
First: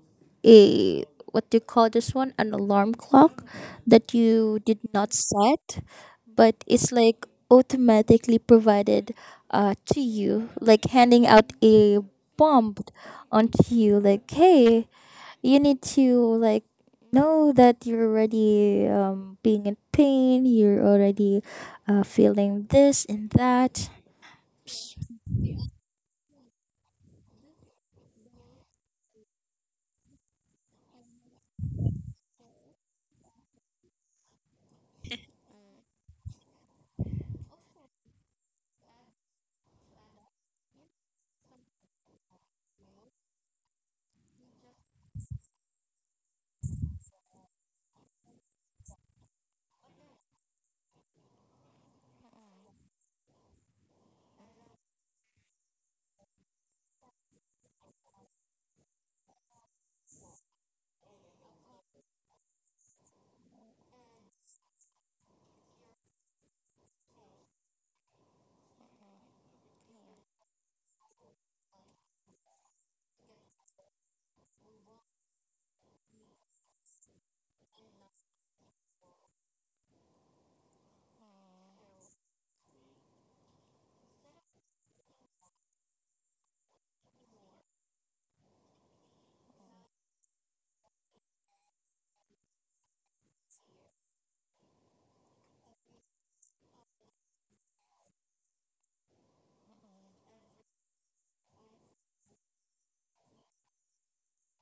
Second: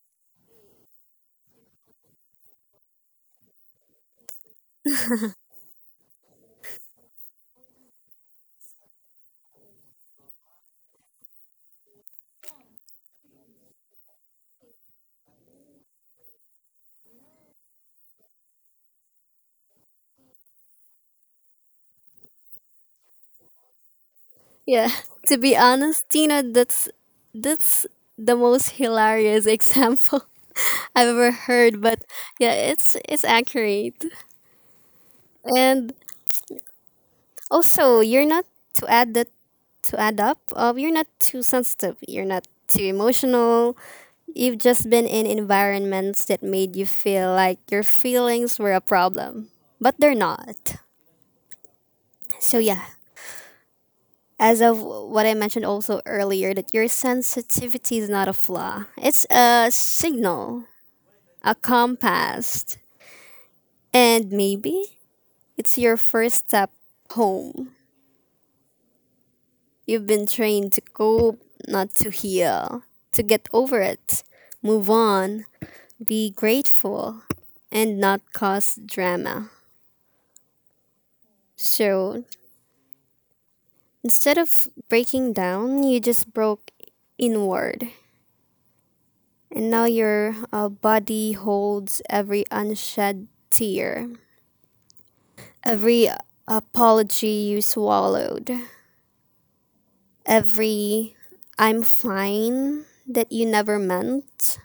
[SPEAKER 1] a what do you call this one? An alarm clock that you did not set, but it's like automatically provided to you, like handing out a bomb onto you, like hey, you need to like know that you're already being in pain you're already feeling this and that.
[SPEAKER 2] Yeah, to be honest, Tina, that's the most hilarious example I've ever heard. But yeah, it's accurate. And also, you're not to add that to add up. You're not too sensitive. You're not too emotional. You've just been in environments that made you feel like your feelings were a problem, but they're not. So yeah, as of what I mentioned also earlier, that your sensitivity is not a flaw. It's a signal, a compass, and maybe it's your first step home. You've been trained to cope, not to heal, to get over it, move on, be grateful, and not cause drama. So instead of breaking down, you just broke inward. And now your body holds every unshed tear, every apology you swallowed, every I'm fine that you never meant,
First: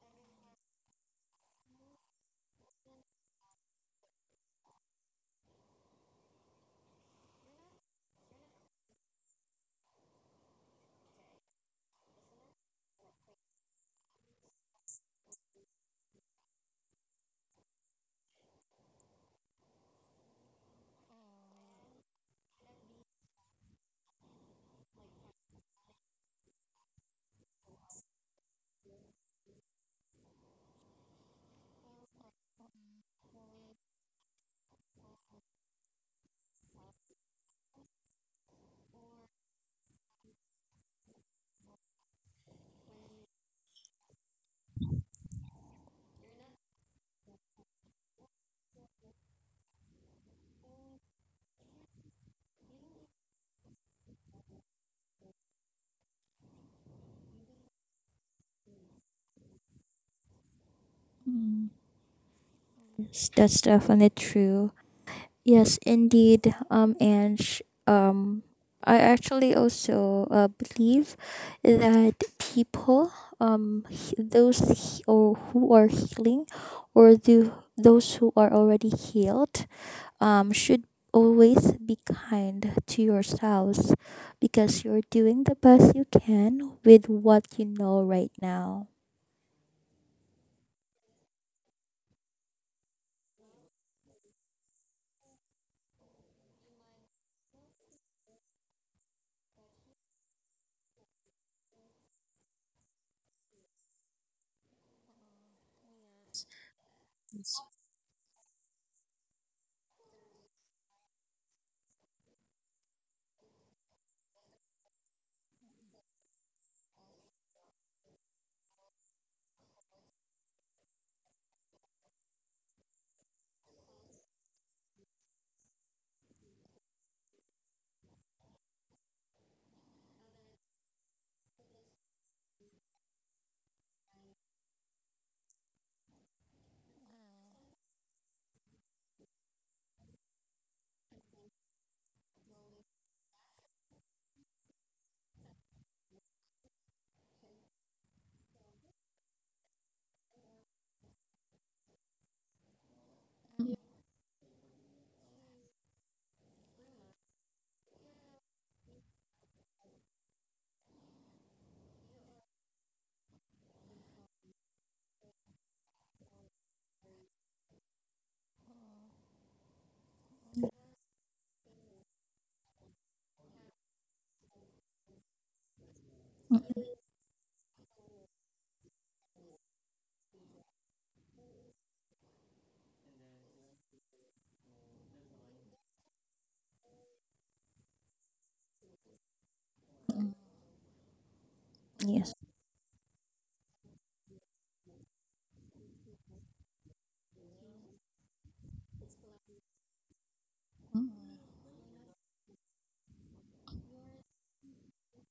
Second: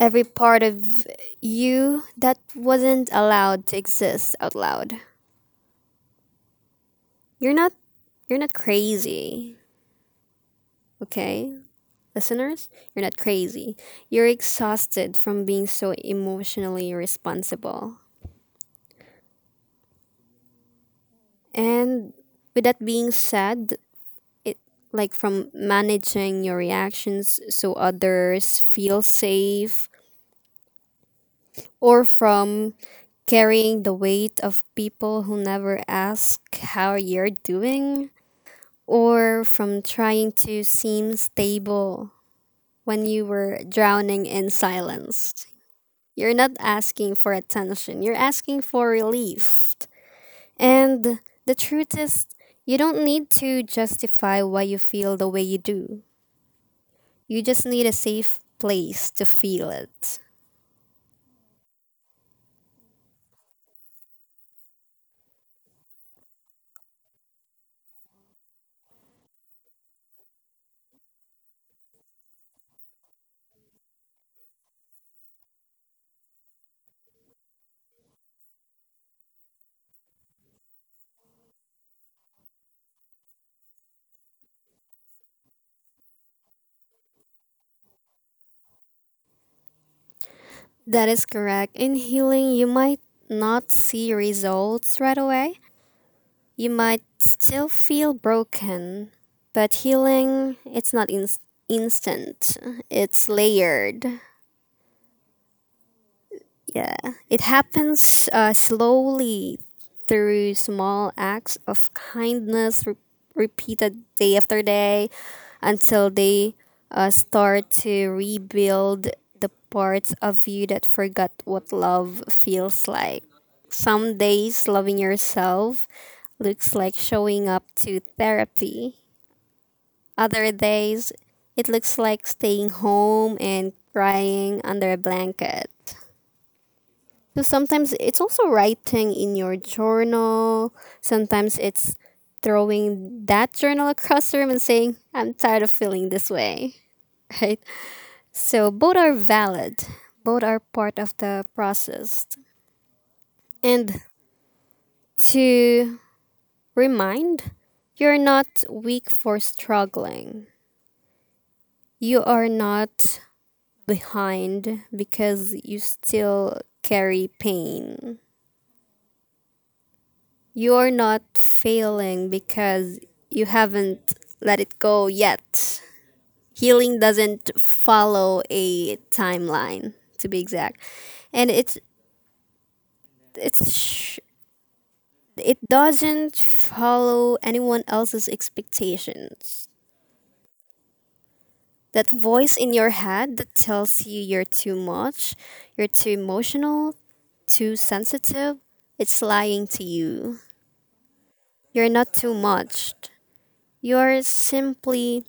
[SPEAKER 2] every part of you that wasn't allowed to exist out loud. You're not you're not crazy, okay? Listeners, you're not crazy. You're exhausted from being so emotionally irresponsible. And with that being said, it, like, from managing your reactions so others feel safe, or from carrying the weight of people who never ask how you're doing, or from trying to seem stable when you were drowning in silence, you're not asking for attention, you're asking for relief. And the truth is, you don't need to justify why you feel the way you do. You just need a safe place to feel it.
[SPEAKER 1] Mm. Yes, that's definitely true, yes indeed, um I actually also believe that people he- those he- or who are healing or the those who are already healed, should always be kind to yourselves because you're doing the best you can with what you know right now.
[SPEAKER 2] That is correct. In healing, you might not see results right away. You might still feel broken, but healing, it's not instant. It's layered. Yeah, it happens slowly, through small acts of kindness repeated day after day until they start to rebuild the parts of you that forgot what love feels like. Some days, loving yourself looks like showing up to therapy. Other days, it looks like staying home and crying under a blanket. So sometimes it's also writing in your journal. Sometimes it's throwing that journal across the room and saying, I'm tired of feeling this way. Right? So both are valid, both are part of the process. And to remind, you're not weak for struggling. You are not behind because you still carry pain. You're not failing because you haven't let it go yet. Healing doesn't follow a timeline, to be exact, and it's sh- it doesn't follow anyone else's expectations. That
[SPEAKER 1] Yes.
[SPEAKER 2] voice in your head that tells you you're too much, you're too emotional, too sensitive, it's lying to you. You're not too much. You're simply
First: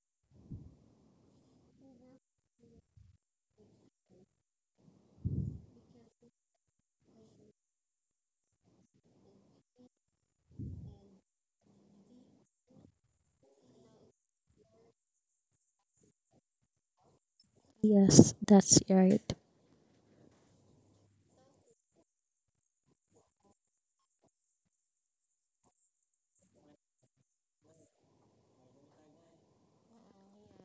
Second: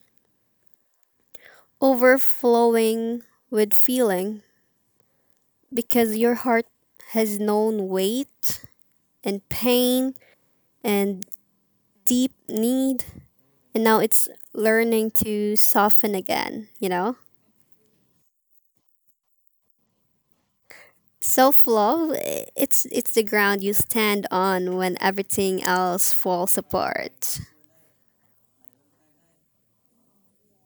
[SPEAKER 2] overflowing with feeling because your heart has known weight and pain and deep need, and now it's learning to soften again, you know?
[SPEAKER 1] Yes, that's right.
[SPEAKER 2] Self love, it's the ground you stand on when everything else falls apart.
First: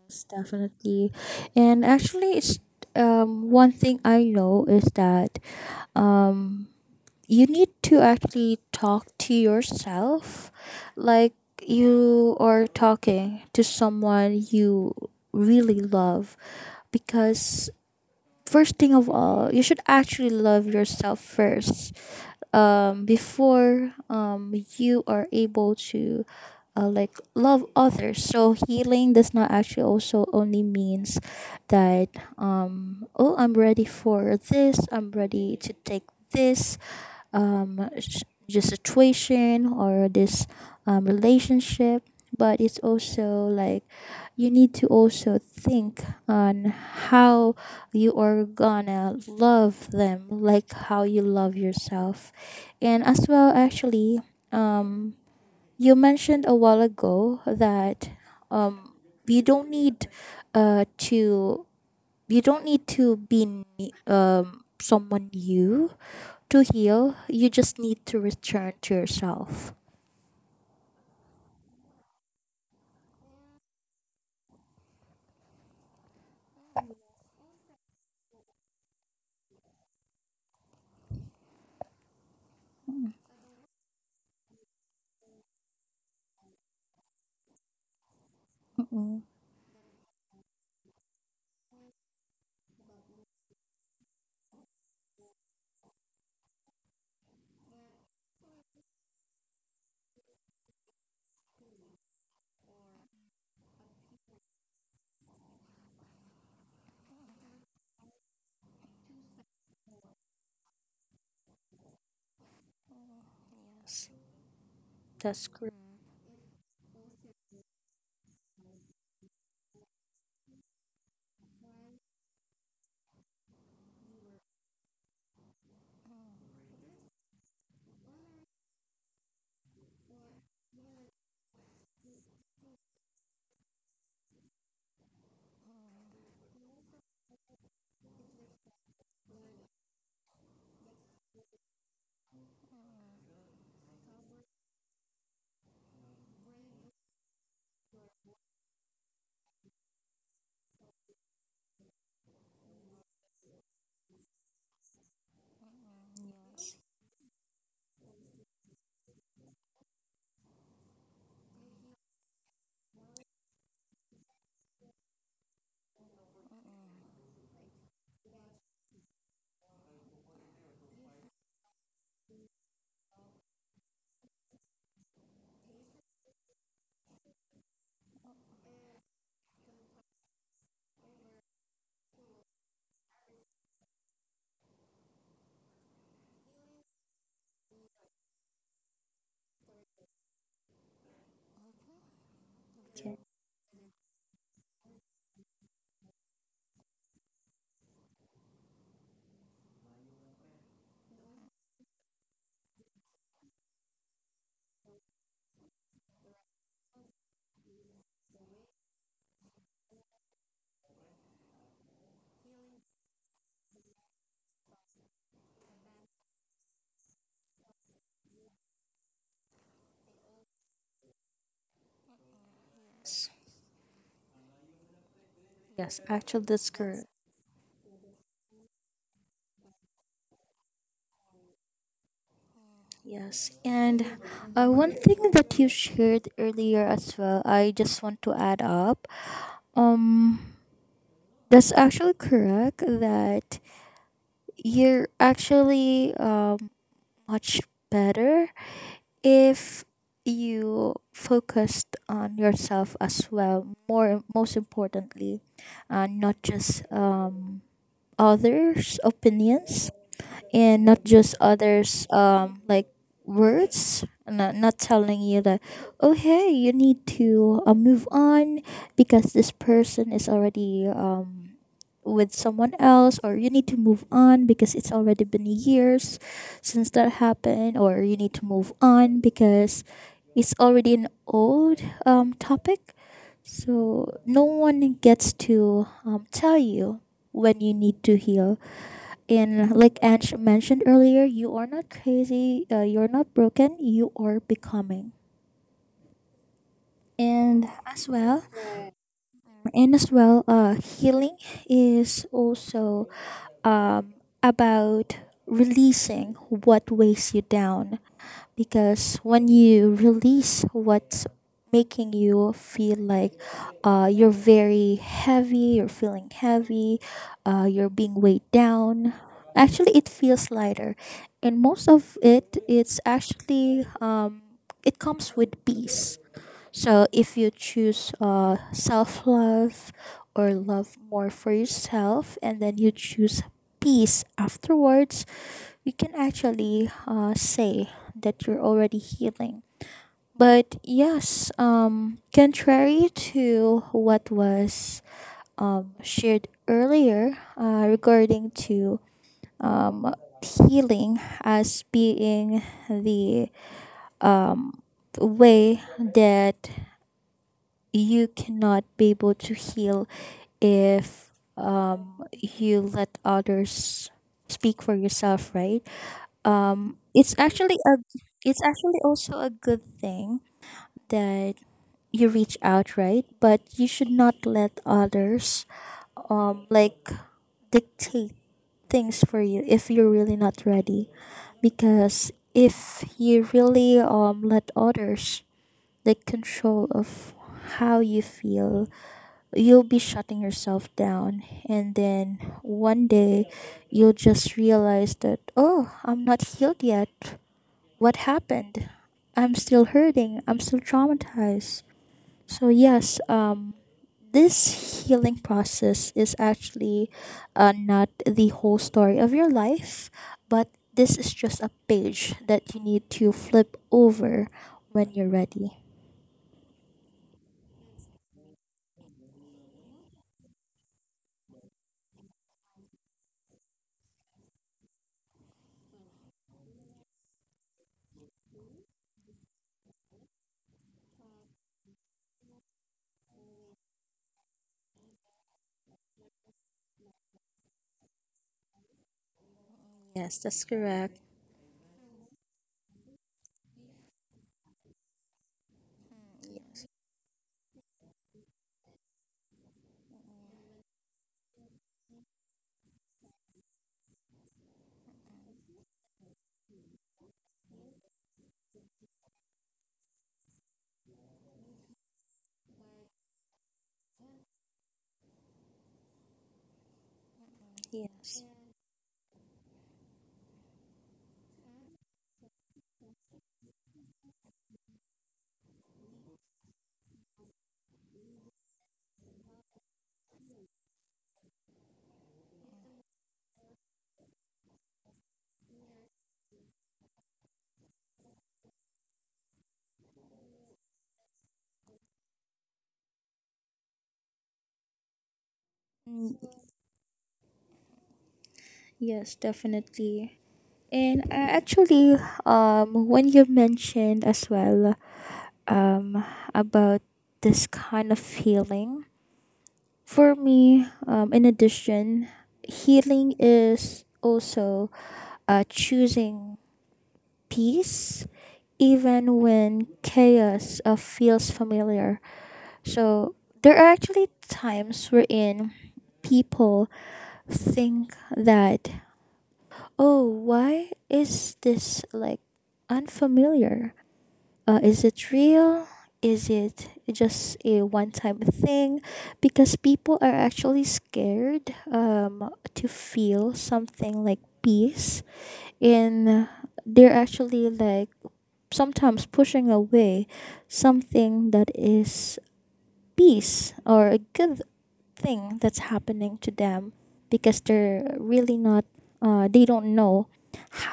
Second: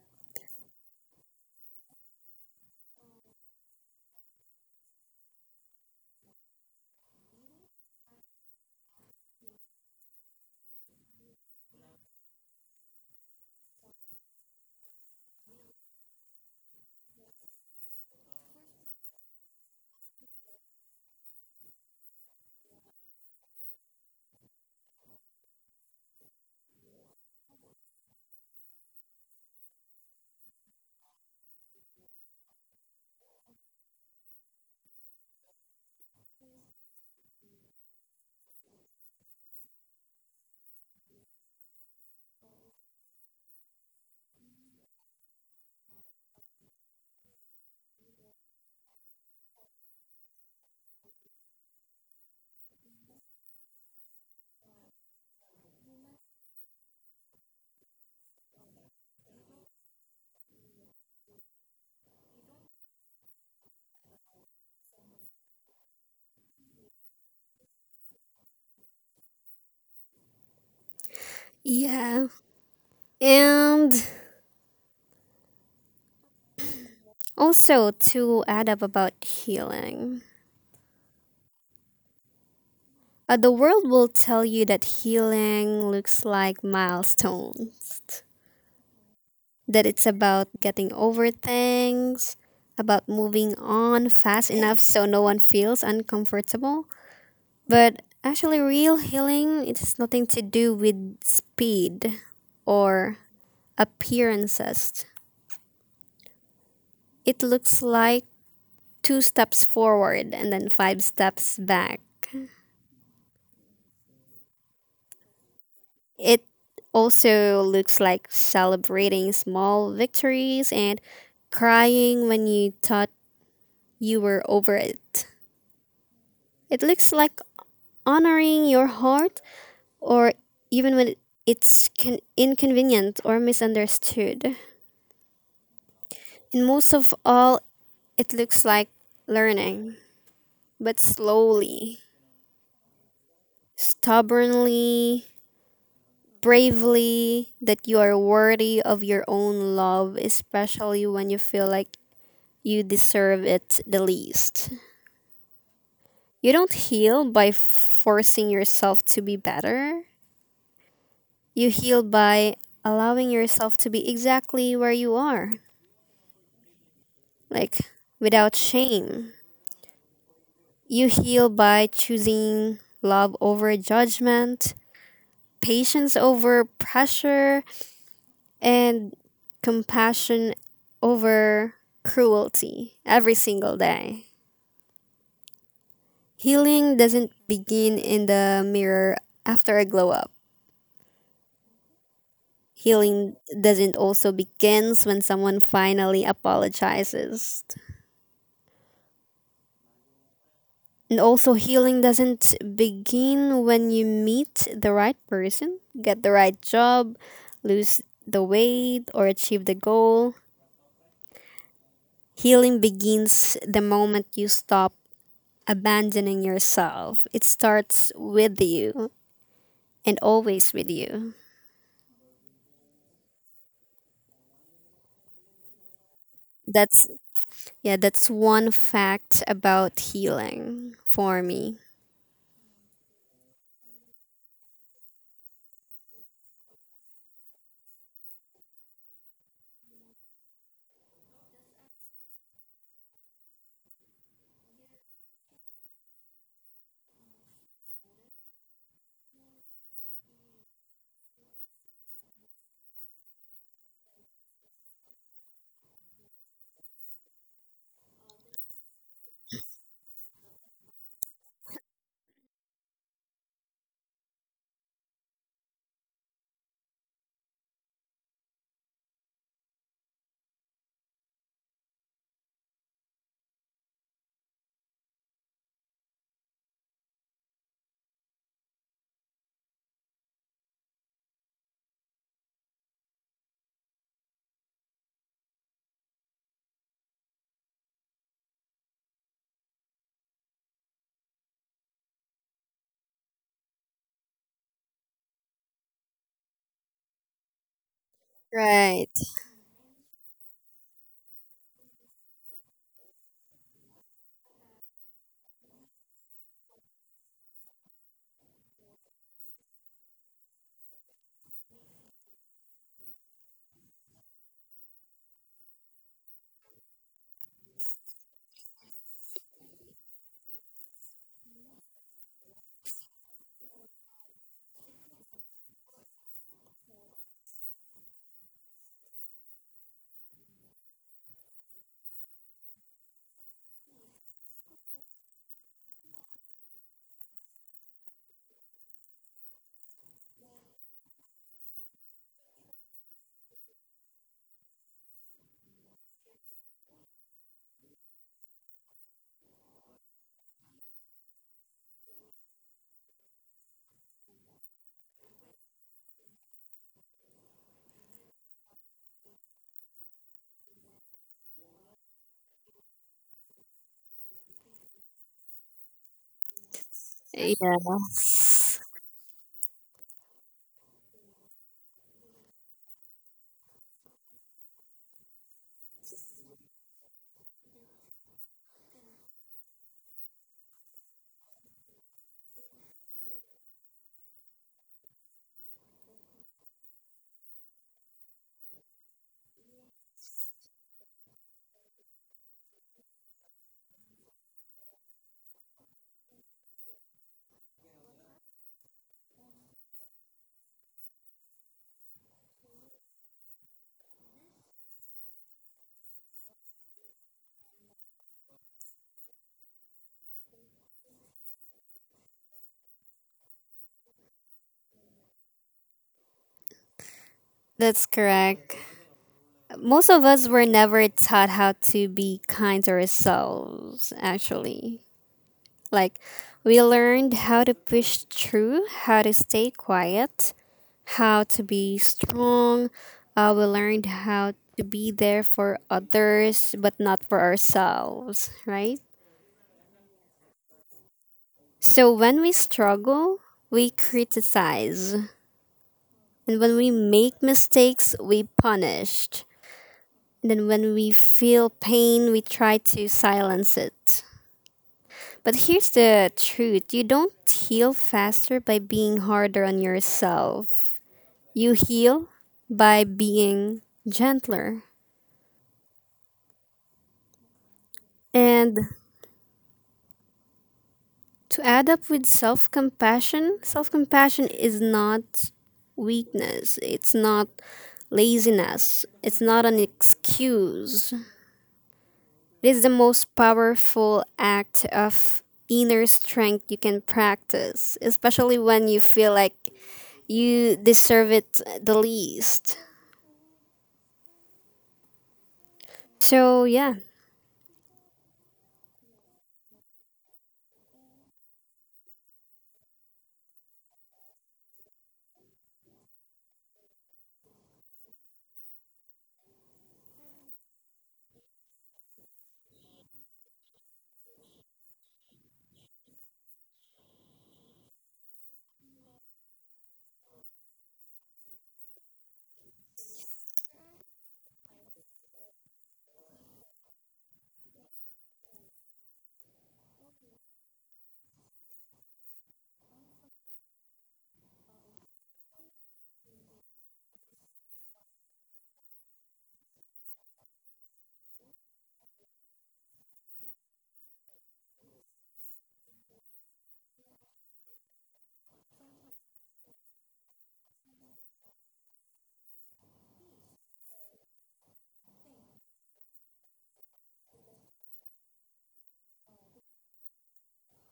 [SPEAKER 1] It's definitely. And actually, it's, one thing I know is that, um, you need to actually talk to yourself like you are talking to someone you really love, because first thing of all, you should actually love yourself first before you are able to like love others. So healing does not actually also only means that, oh I'm ready for this. I'm ready to take this um s- just situation or this relationship, but it's also like you need to also think on how you are gonna love them like how you love yourself. And as well actually um you mentioned a while ago that um you don't need to you don't need to be someone new to heal. You just need to return to yourself.
[SPEAKER 2] Yeah. And also, to add up about healing. The world will tell you that healing looks like milestones,
[SPEAKER 1] Mm-mm.
[SPEAKER 2] that it's about getting over things, about moving on fast enough so no one feels uncomfortable. But actually, real healing, it has nothing to do with speed or appearances. It looks like two steps forward and then five steps back.
[SPEAKER 1] Yes, that's correct.
[SPEAKER 2] It also looks like celebrating small victories and crying when you thought you were over it. It looks like honoring your heart, or even when it's inconvenient or misunderstood. And most of all, it looks like learning, but slowly, stubbornly, bravely, that you are worthy of your own love, especially when you feel like you deserve it the least. You don't heal by forcing yourself to be better. You heal by allowing yourself to be exactly where you are, like, without shame. You heal by choosing love over judgment, patience over pressure, and compassion over cruelty every single day. Healing doesn't begin in the mirror after a glow up. Healing doesn't also begins when someone finally apologizes. And also, healing doesn't begin when you meet the right person, get the right job, lose the weight, or achieve the goal. Healing begins the moment you stop abandoning yourself. It starts with you and always with you.
[SPEAKER 1] Yes. Yes, actually, that's
[SPEAKER 2] That's,
[SPEAKER 1] correct.
[SPEAKER 2] yeah, that's one fact about healing for me.
[SPEAKER 1] Yes. And one thing that you shared earlier as well, I just want to add up. Um, that's actually correct that you're actually, much better if you focused on yourself as well more most importantly, not just, others opinions, and not just others like words, not, not telling you that oh hey you need to move on because this person is already with someone else, or you need to move on because it's already been years since that happened, or you need to move on because it's already an old, topic. So no one gets to tell you when you need to heal. In like Ange mentioned earlier, you are not crazy, you're not broken, you are becoming. And as well,
[SPEAKER 2] Right.
[SPEAKER 1] and as well healing is also, um, about releasing what weighs you down, because when you release what's making you feel like, you're very heavy, you're feeling heavy, you're being weighed down, actually it feels lighter. And most of it, it's actually, it comes with peace. So if you choose self love or love more for yourself, and then you choose peace afterwards, you can actually say that you're already healing. But yes, contrary to what was, shared earlier regarding to, um, healing as being the, um, way that you cannot be able to heal if, you let others speak for yourself, right? It's actually a it's
[SPEAKER 2] Yes.
[SPEAKER 1] actually also a good thing that you reach out, right? But you should not let others, like dictate things for you if you're really not ready. Because if you really, let others like control of how you feel, you'll be shutting yourself down and then one day you'll just realize that oh I'm not healed yet, what happened, I'm still hurting, I'm still traumatized. So yes, this healing process is actually, not the whole story of your life, but this is just a page that you need to flip over when you're ready.
[SPEAKER 2] That's correct. Most of us were never taught how to be kind to ourselves, actually. Like, we learned how to push through, how to stay quiet, how to be strong. We learned how to be there for others, but not for ourselves, right?
[SPEAKER 1] Yes.
[SPEAKER 2] So, when we struggle, we criticize. And when we make mistakes, we punished. And then when we feel pain, we try to silence it. But here's the truth, you don't heal faster by being harder on yourself. You heal by being gentler.
[SPEAKER 1] Yes.
[SPEAKER 2] And to add up with self compassion is not weakness, it's not laziness, it's not an excuse. This is the most powerful act of inner strength you can practice, especially when you feel like you deserve it the least.
[SPEAKER 1] Mm,
[SPEAKER 2] So, yeah.
[SPEAKER 1] yes definitely. And actually, when you mentioned as well, um, about this kind of healing, for me, in addition, healing is also choosing peace even when chaos feels familiar. So there are actually times wherein people think that, oh, why is this like unfamiliar? Is it real? Is it just a one time thing? Because people are actually scared, to feel something like peace, and they're actually like sometimes pushing away something that is peace or a good thing that's happening to them, because they're really not, they don't know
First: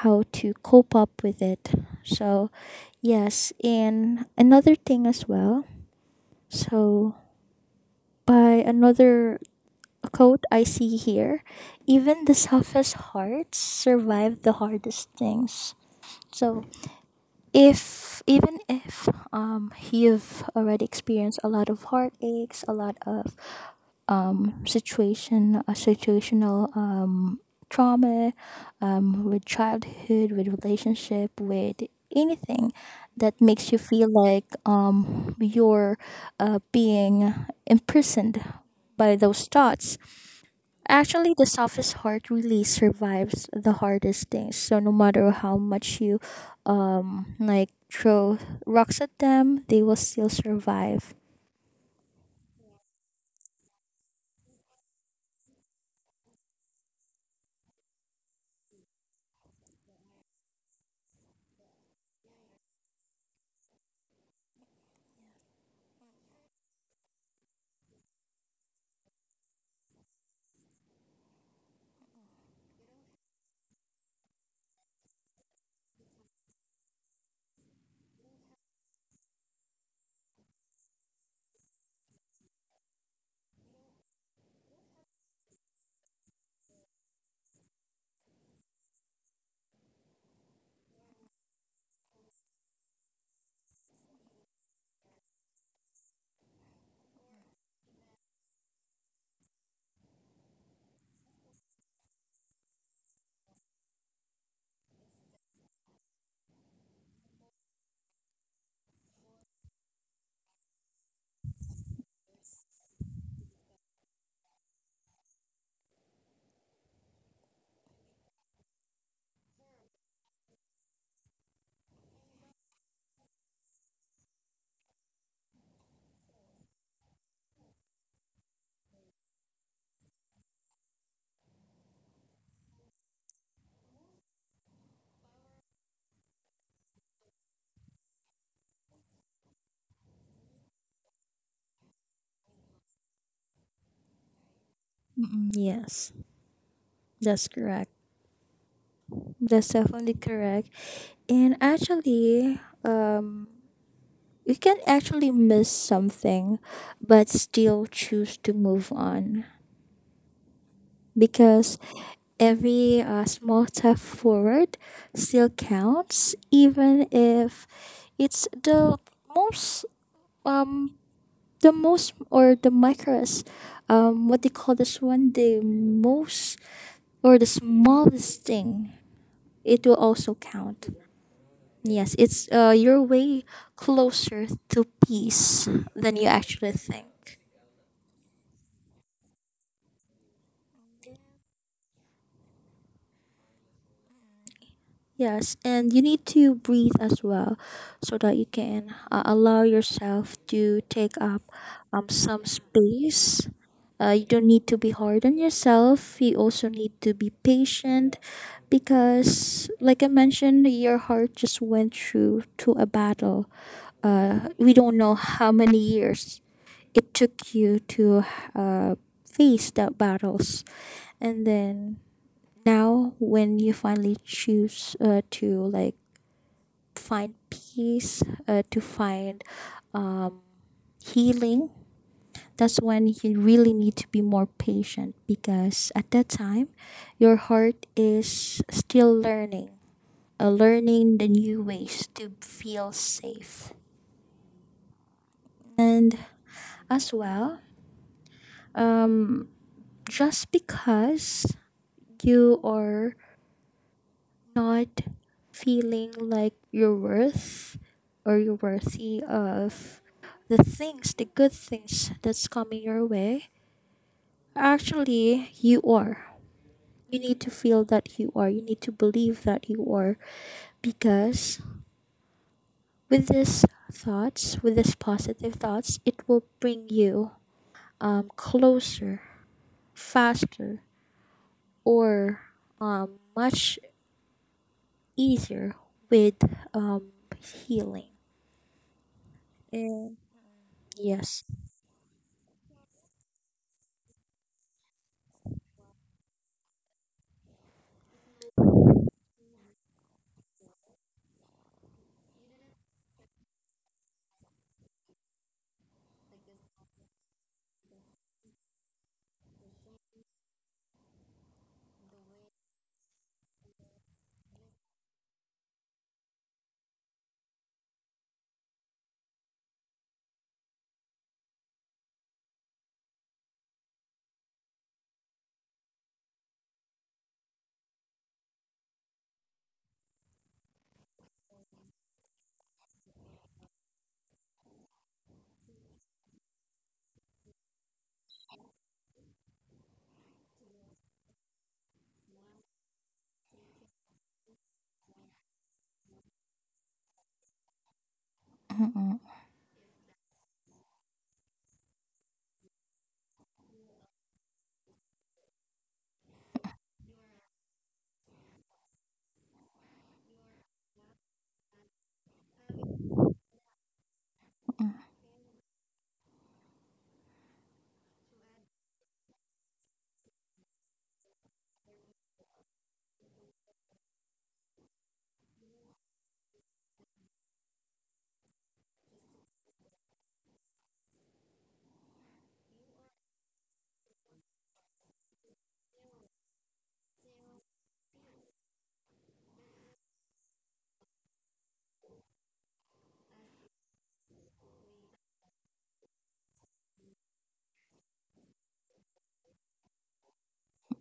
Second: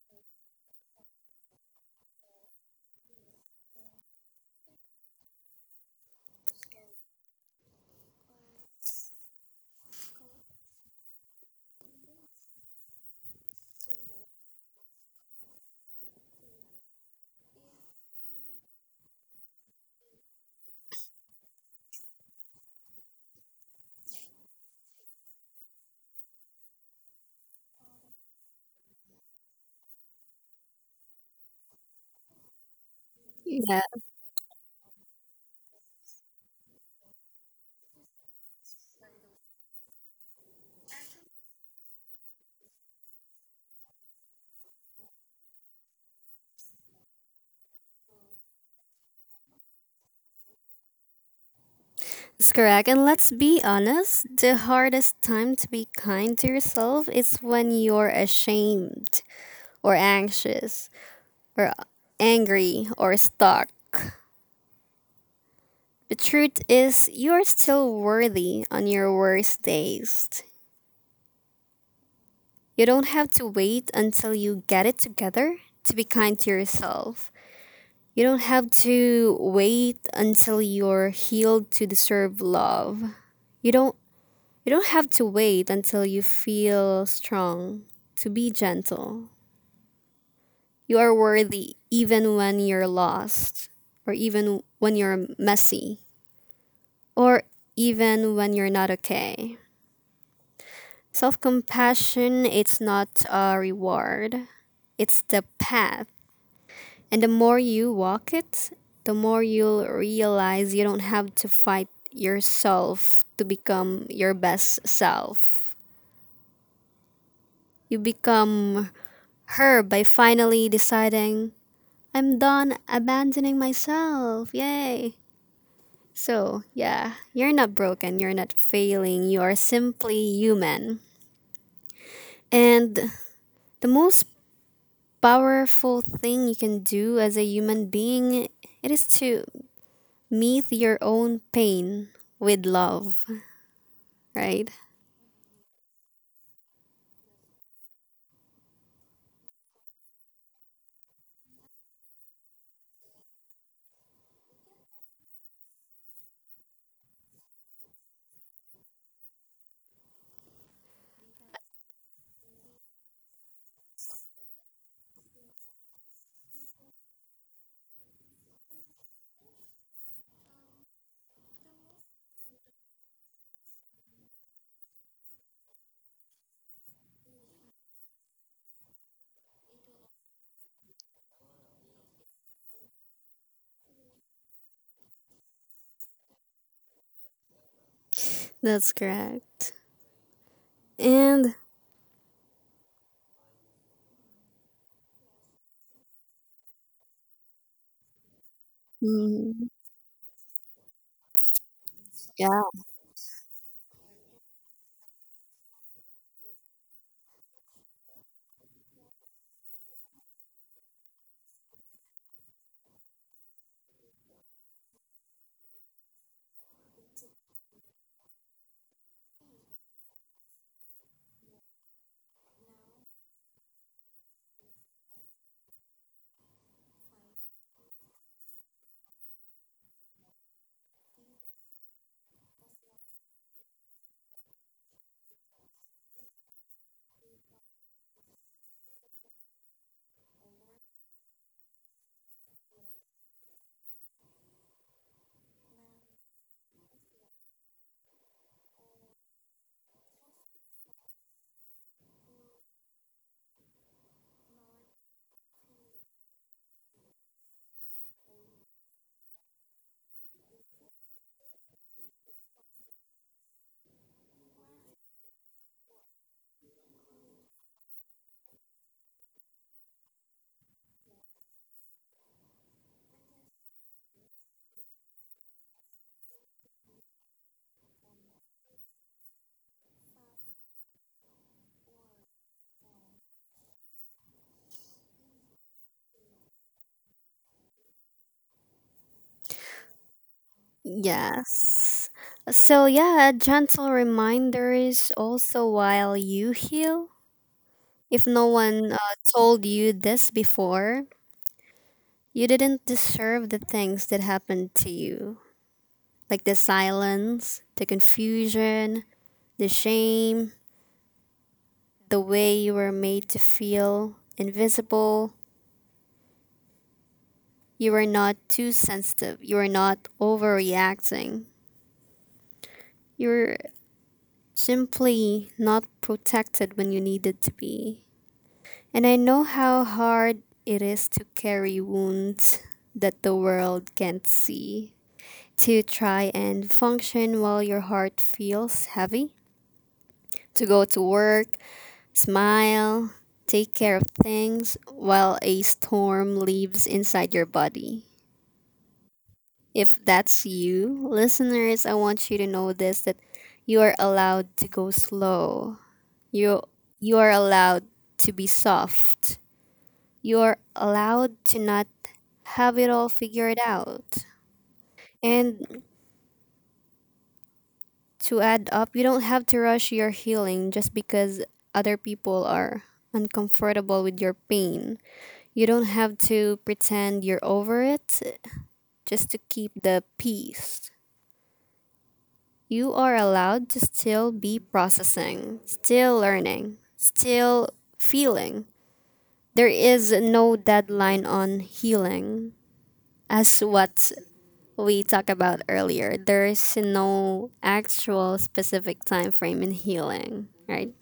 [SPEAKER 1] how to cope up with it. So yes, and another thing as well, so by another quote I see here, even the toughest hearts survive the hardest things. So if even if, you've already experienced a lot of heartaches, a lot of, situational, trauma, with childhood, with relationship, with anything that makes you
[SPEAKER 2] Yeah,
[SPEAKER 1] feel like, you're being imprisoned by those thoughts. Actually, the softest heart really survives the hardest things. So no matter how much you, like throw rocks at them, they will still survive.
[SPEAKER 2] that's correct. And let's be honest, the hardest time to be kind to yourself is when you're ashamed or anxious or angry or stuck. The truth is, you're still worthy on your worst days. You don't have to wait until you get it together to be kind to yourself. You don't have to wait until you're healed to deserve love. You don't you don't have to wait until you feel strong to be gentle. You are worthy even when you're lost or even when you're messy or even when you're not okay. Self-compassion, it's not a reward. It's the path. And the more you walk it, the more you'll realize you don't have to fight yourself to become your best self. You become her by finally deciding, I'm done abandoning myself. Yay. So, yeah, you're not broken, you're not failing, you are simply human. And the most powerful thing you can do as a human being, it is to meet your own pain with love, right?
[SPEAKER 1] Mm, yes, that's correct. That's definitely correct. And actually, you can actually miss something, but still choose to move on, because every small step forward still counts, even if it's the most, um the most or the micros what they call this one, the most or the smallest thing, it will also count. Yes, it's you're way closer to peace than you actually think.
[SPEAKER 2] That's correct. And
[SPEAKER 1] Yes, and you need to breathe as well, so that you can allow
[SPEAKER 2] mm,
[SPEAKER 1] yourself to take up, some
[SPEAKER 2] yeah,
[SPEAKER 1] space. You don't need to be hard on yourself. You also need to be patient, because, like I mentioned, your heart just went through to a battle. We don't know how many years it took you to, uh, face the battles, and then now when you finally choose to like find peace to find, um, healing. That's when you really need to be more patient, because at that time your heart is still learning, learning the new ways to feel safe. And as well, um, just because you are not feeling like you're worth or you're worthy of the things, the good things that's coming your way, actually, you are. You need to feel that you are. You need to believe that you are. Because with these thoughts, with these positive thoughts, it will bring you, closer, faster, or, much easier with, um, healing. Uh, yes.
[SPEAKER 2] yes. So yeah, a gentle reminder is also while you heal. If no one told you this before, you didn't deserve the things that happened to you, like the silence, the confusion, the shame, the way you were made to feel invisible. You are not too sensitive. You are not overreacting. You're simply not protected when you needed to be. And I know how hard it is to carry wounds that the world can't see, to try and function while your heart feels heavy, to go to work, smile, take care of things while a storm leaves inside your body.
[SPEAKER 1] Mm-mm.
[SPEAKER 2] If that's you, listeners, I want you to know this, that you are allowed to go slow. You you are allowed to be soft. You are allowed to not have it all figured out. And to add up, you don't have to rush your healing just because other people are uncomfortable with your pain. You don't have to pretend you're over it just to keep the peace. You are allowed to still be processing, still learning, still feeling. There is no deadline on healing. As what we talked about earlier, there is no actual specific time frame in healing, right?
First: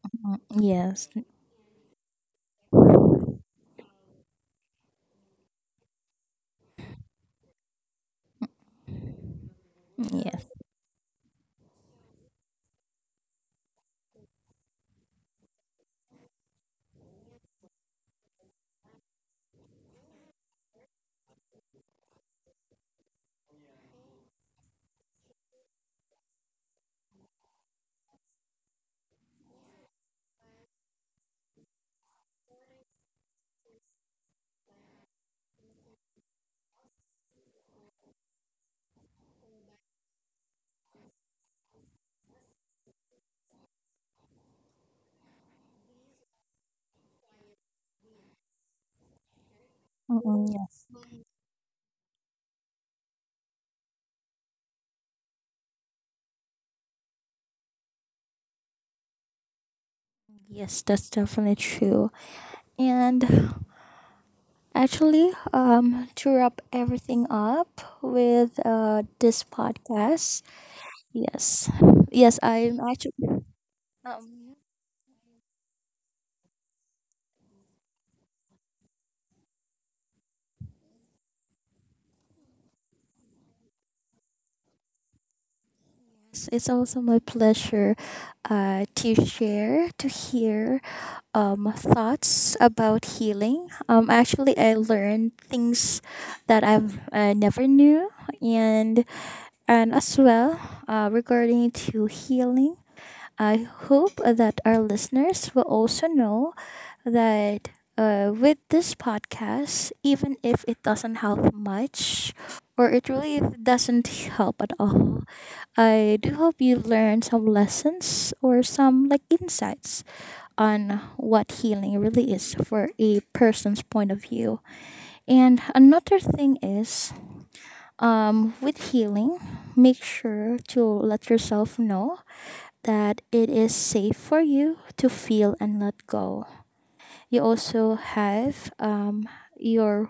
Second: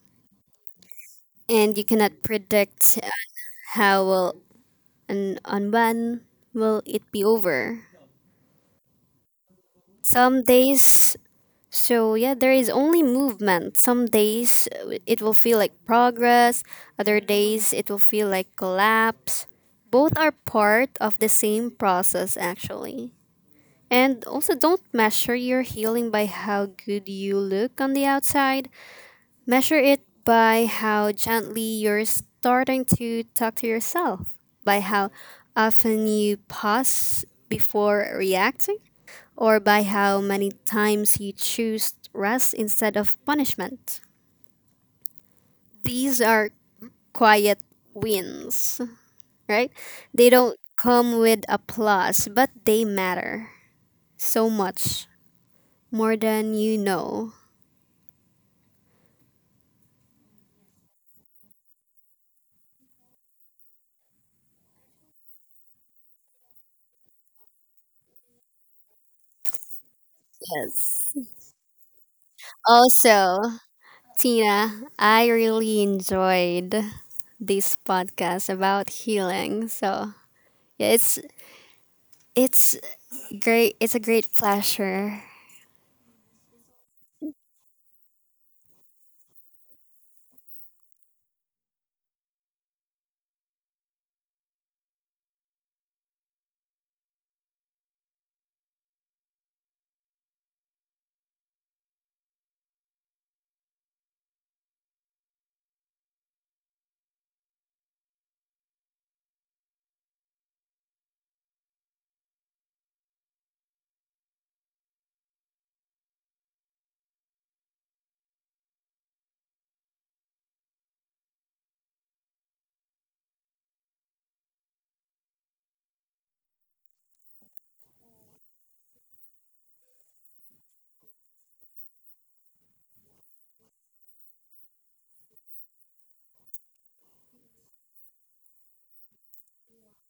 [SPEAKER 1] Yes,
[SPEAKER 2] And you cannot predict how will and on when will it be over. Some
[SPEAKER 1] yes.
[SPEAKER 2] days So, yeah, there is only movement. Some days it will feel like progress, other days it will feel like collapse. Both are part of the same process, actually. And also, don't measure your healing by how good you look on the outside, measure it by how gently you're starting to talk to yourself, by how often you pause before reacting, or by how many times you choose rest instead of punishment. These are quiet wins, right? They
[SPEAKER 1] Mm-mm.
[SPEAKER 2] don't
[SPEAKER 1] Yes,
[SPEAKER 2] come with applause, but they matter so much more than you know.
[SPEAKER 1] yes. That's definitely true. And actually, to wrap everything up with this podcast,
[SPEAKER 2] Yes.
[SPEAKER 1] yes, yes, I'm
[SPEAKER 2] Also,
[SPEAKER 1] actually um.
[SPEAKER 2] Tina, I really enjoyed this podcast about healing. So yeah, it's great. It's a great pleasure.
[SPEAKER 1] Yes, it's also my pleasure to share, to hear, thoughts about healing. Actually, I learned things that I've never knew, and And as well, regarding to healing, I hope that our listeners will also know that with this podcast, even if it doesn't help much or it really doesn't help at all, I do hope you learn some lessons or some like insights on what healing really is for a person's point of view. And another thing is, with healing, make sure to let yourself know that it is safe for you to feel and let go. You also have, your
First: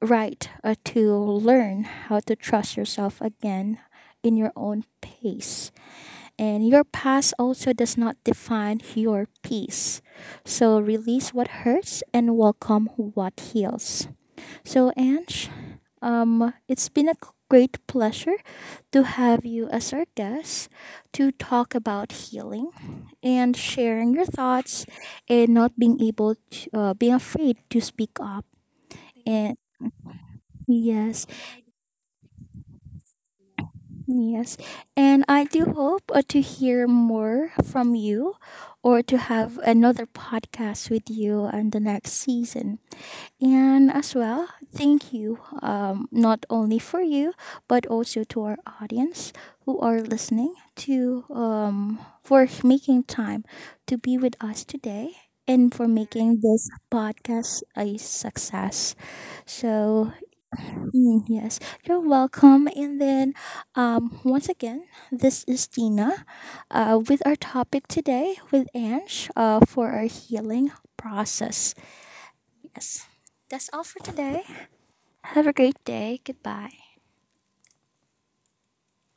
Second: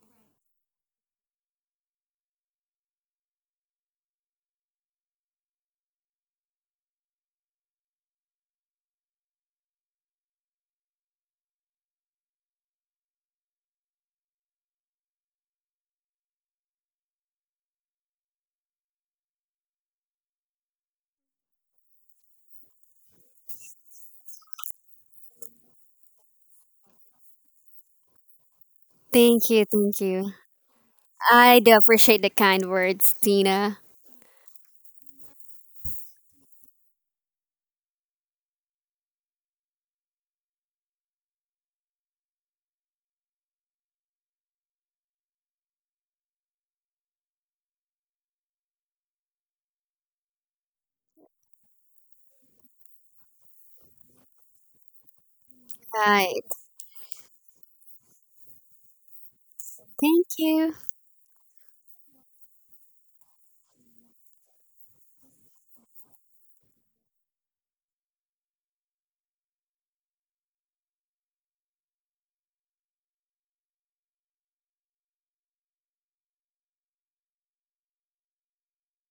[SPEAKER 1] right to learn how to trust yourself again in your own pace. And your past also does not define your peace. So release what hurts and welcome what heals. So, Ange, it's been a great pleasure to have you as our guest to talk about healing and sharing your thoughts and not being able to, being afraid to speak up.
[SPEAKER 2] Thank
[SPEAKER 1] And
[SPEAKER 2] you, thank you.
[SPEAKER 1] yes,
[SPEAKER 2] I do appreciate the kind words, Tina.
[SPEAKER 1] yes. And I do hope to hear more from you or to have another podcast with you on the next season. And as well, thank you, not only for you, but also to our audience who are listening to, for making time to be with us today and for making
[SPEAKER 2] Right.
[SPEAKER 1] this podcast a success. So,
[SPEAKER 2] Thank you.
[SPEAKER 1] mm, yes, you're welcome. And then, once again, this is Tina with our topic today with Ange for our healing process. Yes, that's all for today. Have a great day. Goodbye.